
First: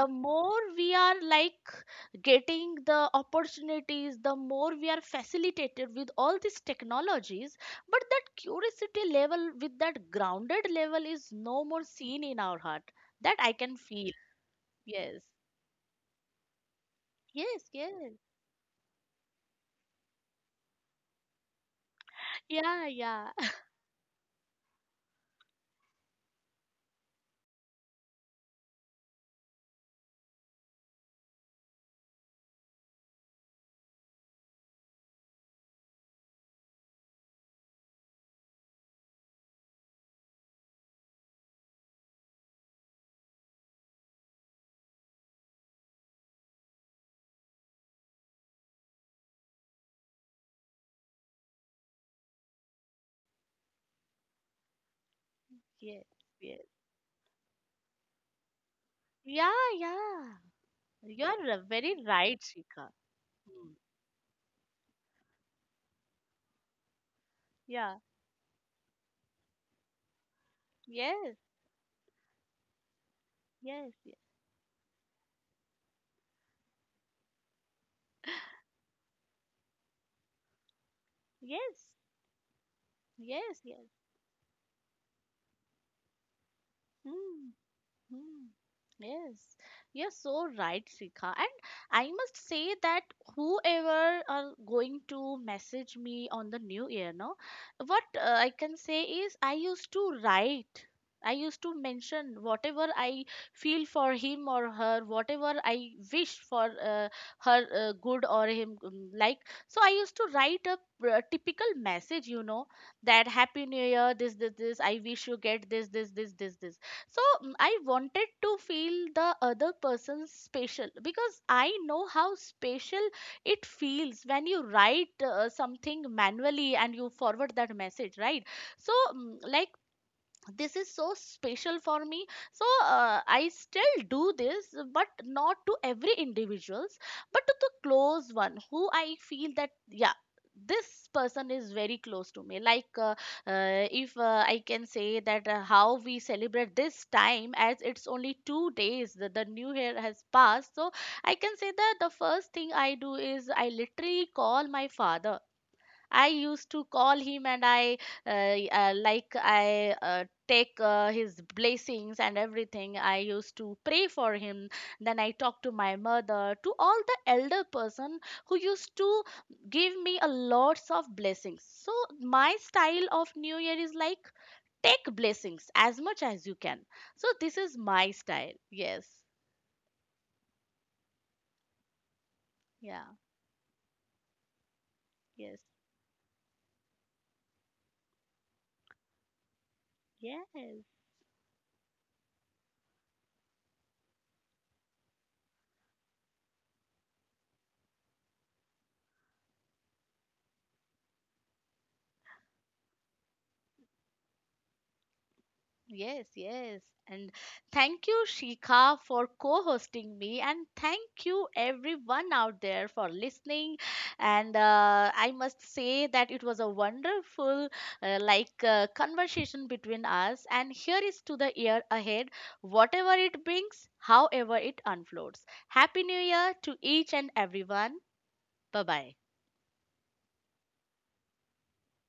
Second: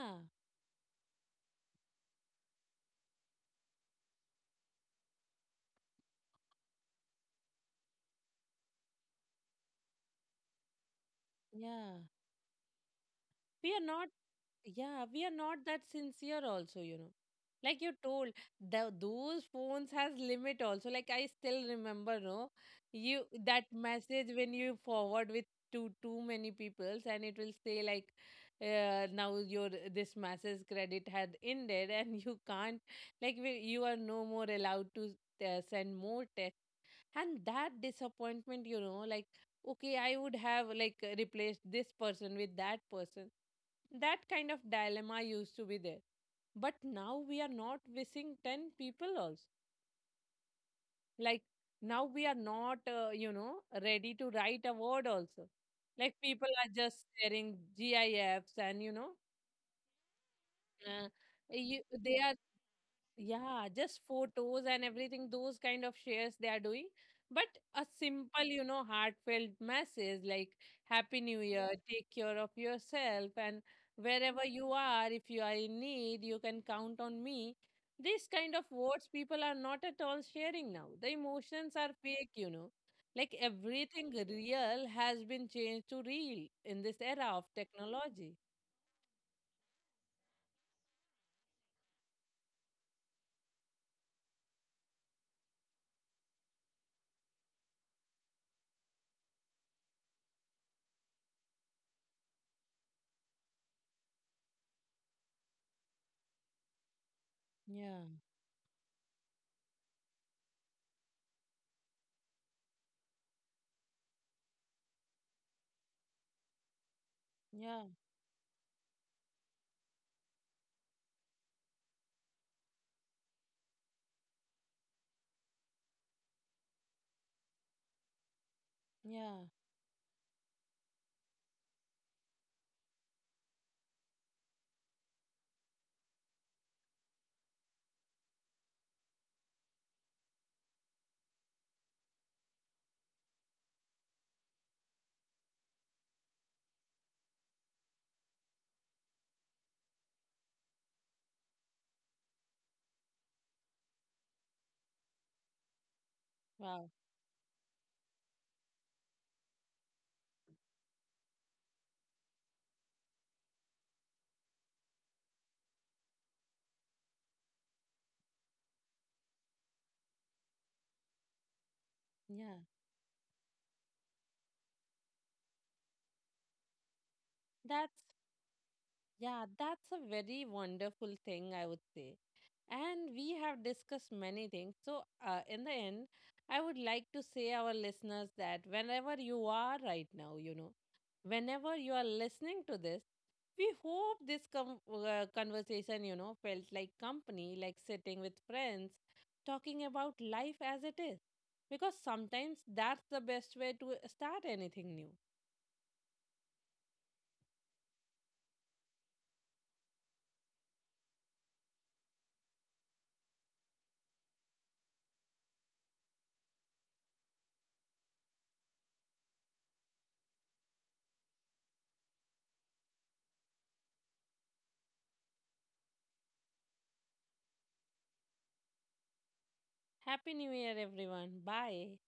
Speaker 1: The more we are like getting the opportunities, the more we are facilitated with all these technologies, but that curiosity level with that grounded level is no more
Speaker 2: Yeah.
Speaker 1: seen in our heart, that I
Speaker 2: We
Speaker 1: can
Speaker 2: are not,
Speaker 1: feel.
Speaker 2: yeah,
Speaker 1: Yes,
Speaker 2: we are not that sincere also, you know.
Speaker 1: yes,
Speaker 2: Like you
Speaker 1: yes,
Speaker 2: told, the those phones has limit also. Like I still remember, no,
Speaker 1: yeah,
Speaker 2: you
Speaker 1: yeah.
Speaker 2: that message when you forward with too many peoples, and it will say like, now your this message credit had ended, and you can't, like you are no more allowed to send more. And that disappointment, you know, like, okay, I would have like, replaced this person with that person. That kind of dilemma used to be there, but now we are not missing 10 people also. Like now we are not, you know, ready to write a word also.
Speaker 1: Yes,
Speaker 2: Like people
Speaker 1: yes,
Speaker 2: are just sharing gifs, and you know,
Speaker 1: yeah, yeah.
Speaker 2: uh,
Speaker 1: You are very
Speaker 2: they are—
Speaker 1: right, Shika.
Speaker 2: Yeah,
Speaker 1: Hmm.
Speaker 2: just photos and everything, those kind of shares they are doing. But a
Speaker 1: Yeah,
Speaker 2: simple, you know, heartfelt message like Happy
Speaker 1: yes,
Speaker 2: New Year, yeah, take care of yourself, and
Speaker 1: yes, yes,
Speaker 2: wherever you are, if you are in need, you can count on me. This kind of words people are not at all sharing now. The emotions
Speaker 1: yes,
Speaker 2: are fake, you know. Like
Speaker 1: yes, yes.
Speaker 2: everything real has been changed to real in this era
Speaker 1: Hmm.
Speaker 2: of technology.
Speaker 1: Hmm. Yes, you're so right, Srika. And I must say that whoever are going to message me on the new year, no, what I can say is, I used to write. I used to mention whatever I feel for him or her, whatever I wish for her
Speaker 2: Yeah.
Speaker 1: good or him like. So I used to write a typical message, you know, that Happy New Year, this, this, this. I wish you get this, this, this, this, this. So I
Speaker 2: Yeah.
Speaker 1: wanted to feel the other person's special, because I know how special it feels when you write something manually and you forward that message, right? So
Speaker 2: Yeah.
Speaker 1: like, this is so special for me. So I still do this, but not to every individuals, but to the close one who I feel that, yeah, this person is very close to me, like. If I can say that how we celebrate this time, as it's only 2 days that the new year has passed, so I can say that the first thing I do is I literally call my father. I used to
Speaker 2: Wow.
Speaker 1: call him and I like I take his blessings and everything. I used to pray for him. Then I talked to my mother, to all the elder person who used to give me a lots of blessings. So my
Speaker 2: Yeah.
Speaker 1: style of New Year is like, take blessings as much as you can. So this is
Speaker 2: That's
Speaker 1: my style. Yes.
Speaker 2: Yeah, that's a very wonderful thing, I would say.
Speaker 1: Yeah.
Speaker 2: And we have discussed many things. So,
Speaker 1: Yes.
Speaker 2: in the end, I would like to say our listeners that whenever you are right now, you know,
Speaker 1: Yes.
Speaker 2: whenever you are listening to this, we hope this conversation, you know, felt like company, like sitting with friends, talking about life as it is. Because sometimes that's the best way to start anything new.
Speaker 1: Yes, yes. And thank you, Shika, for co hosting me. And thank you, everyone out there, for listening. And I must say that it was a wonderful, like, conversation between us. And here is to the year ahead, whatever it brings, however it unfolds. Happy New Year to each and everyone. Bye bye.
Speaker 2: Happy New Year, everyone. Bye.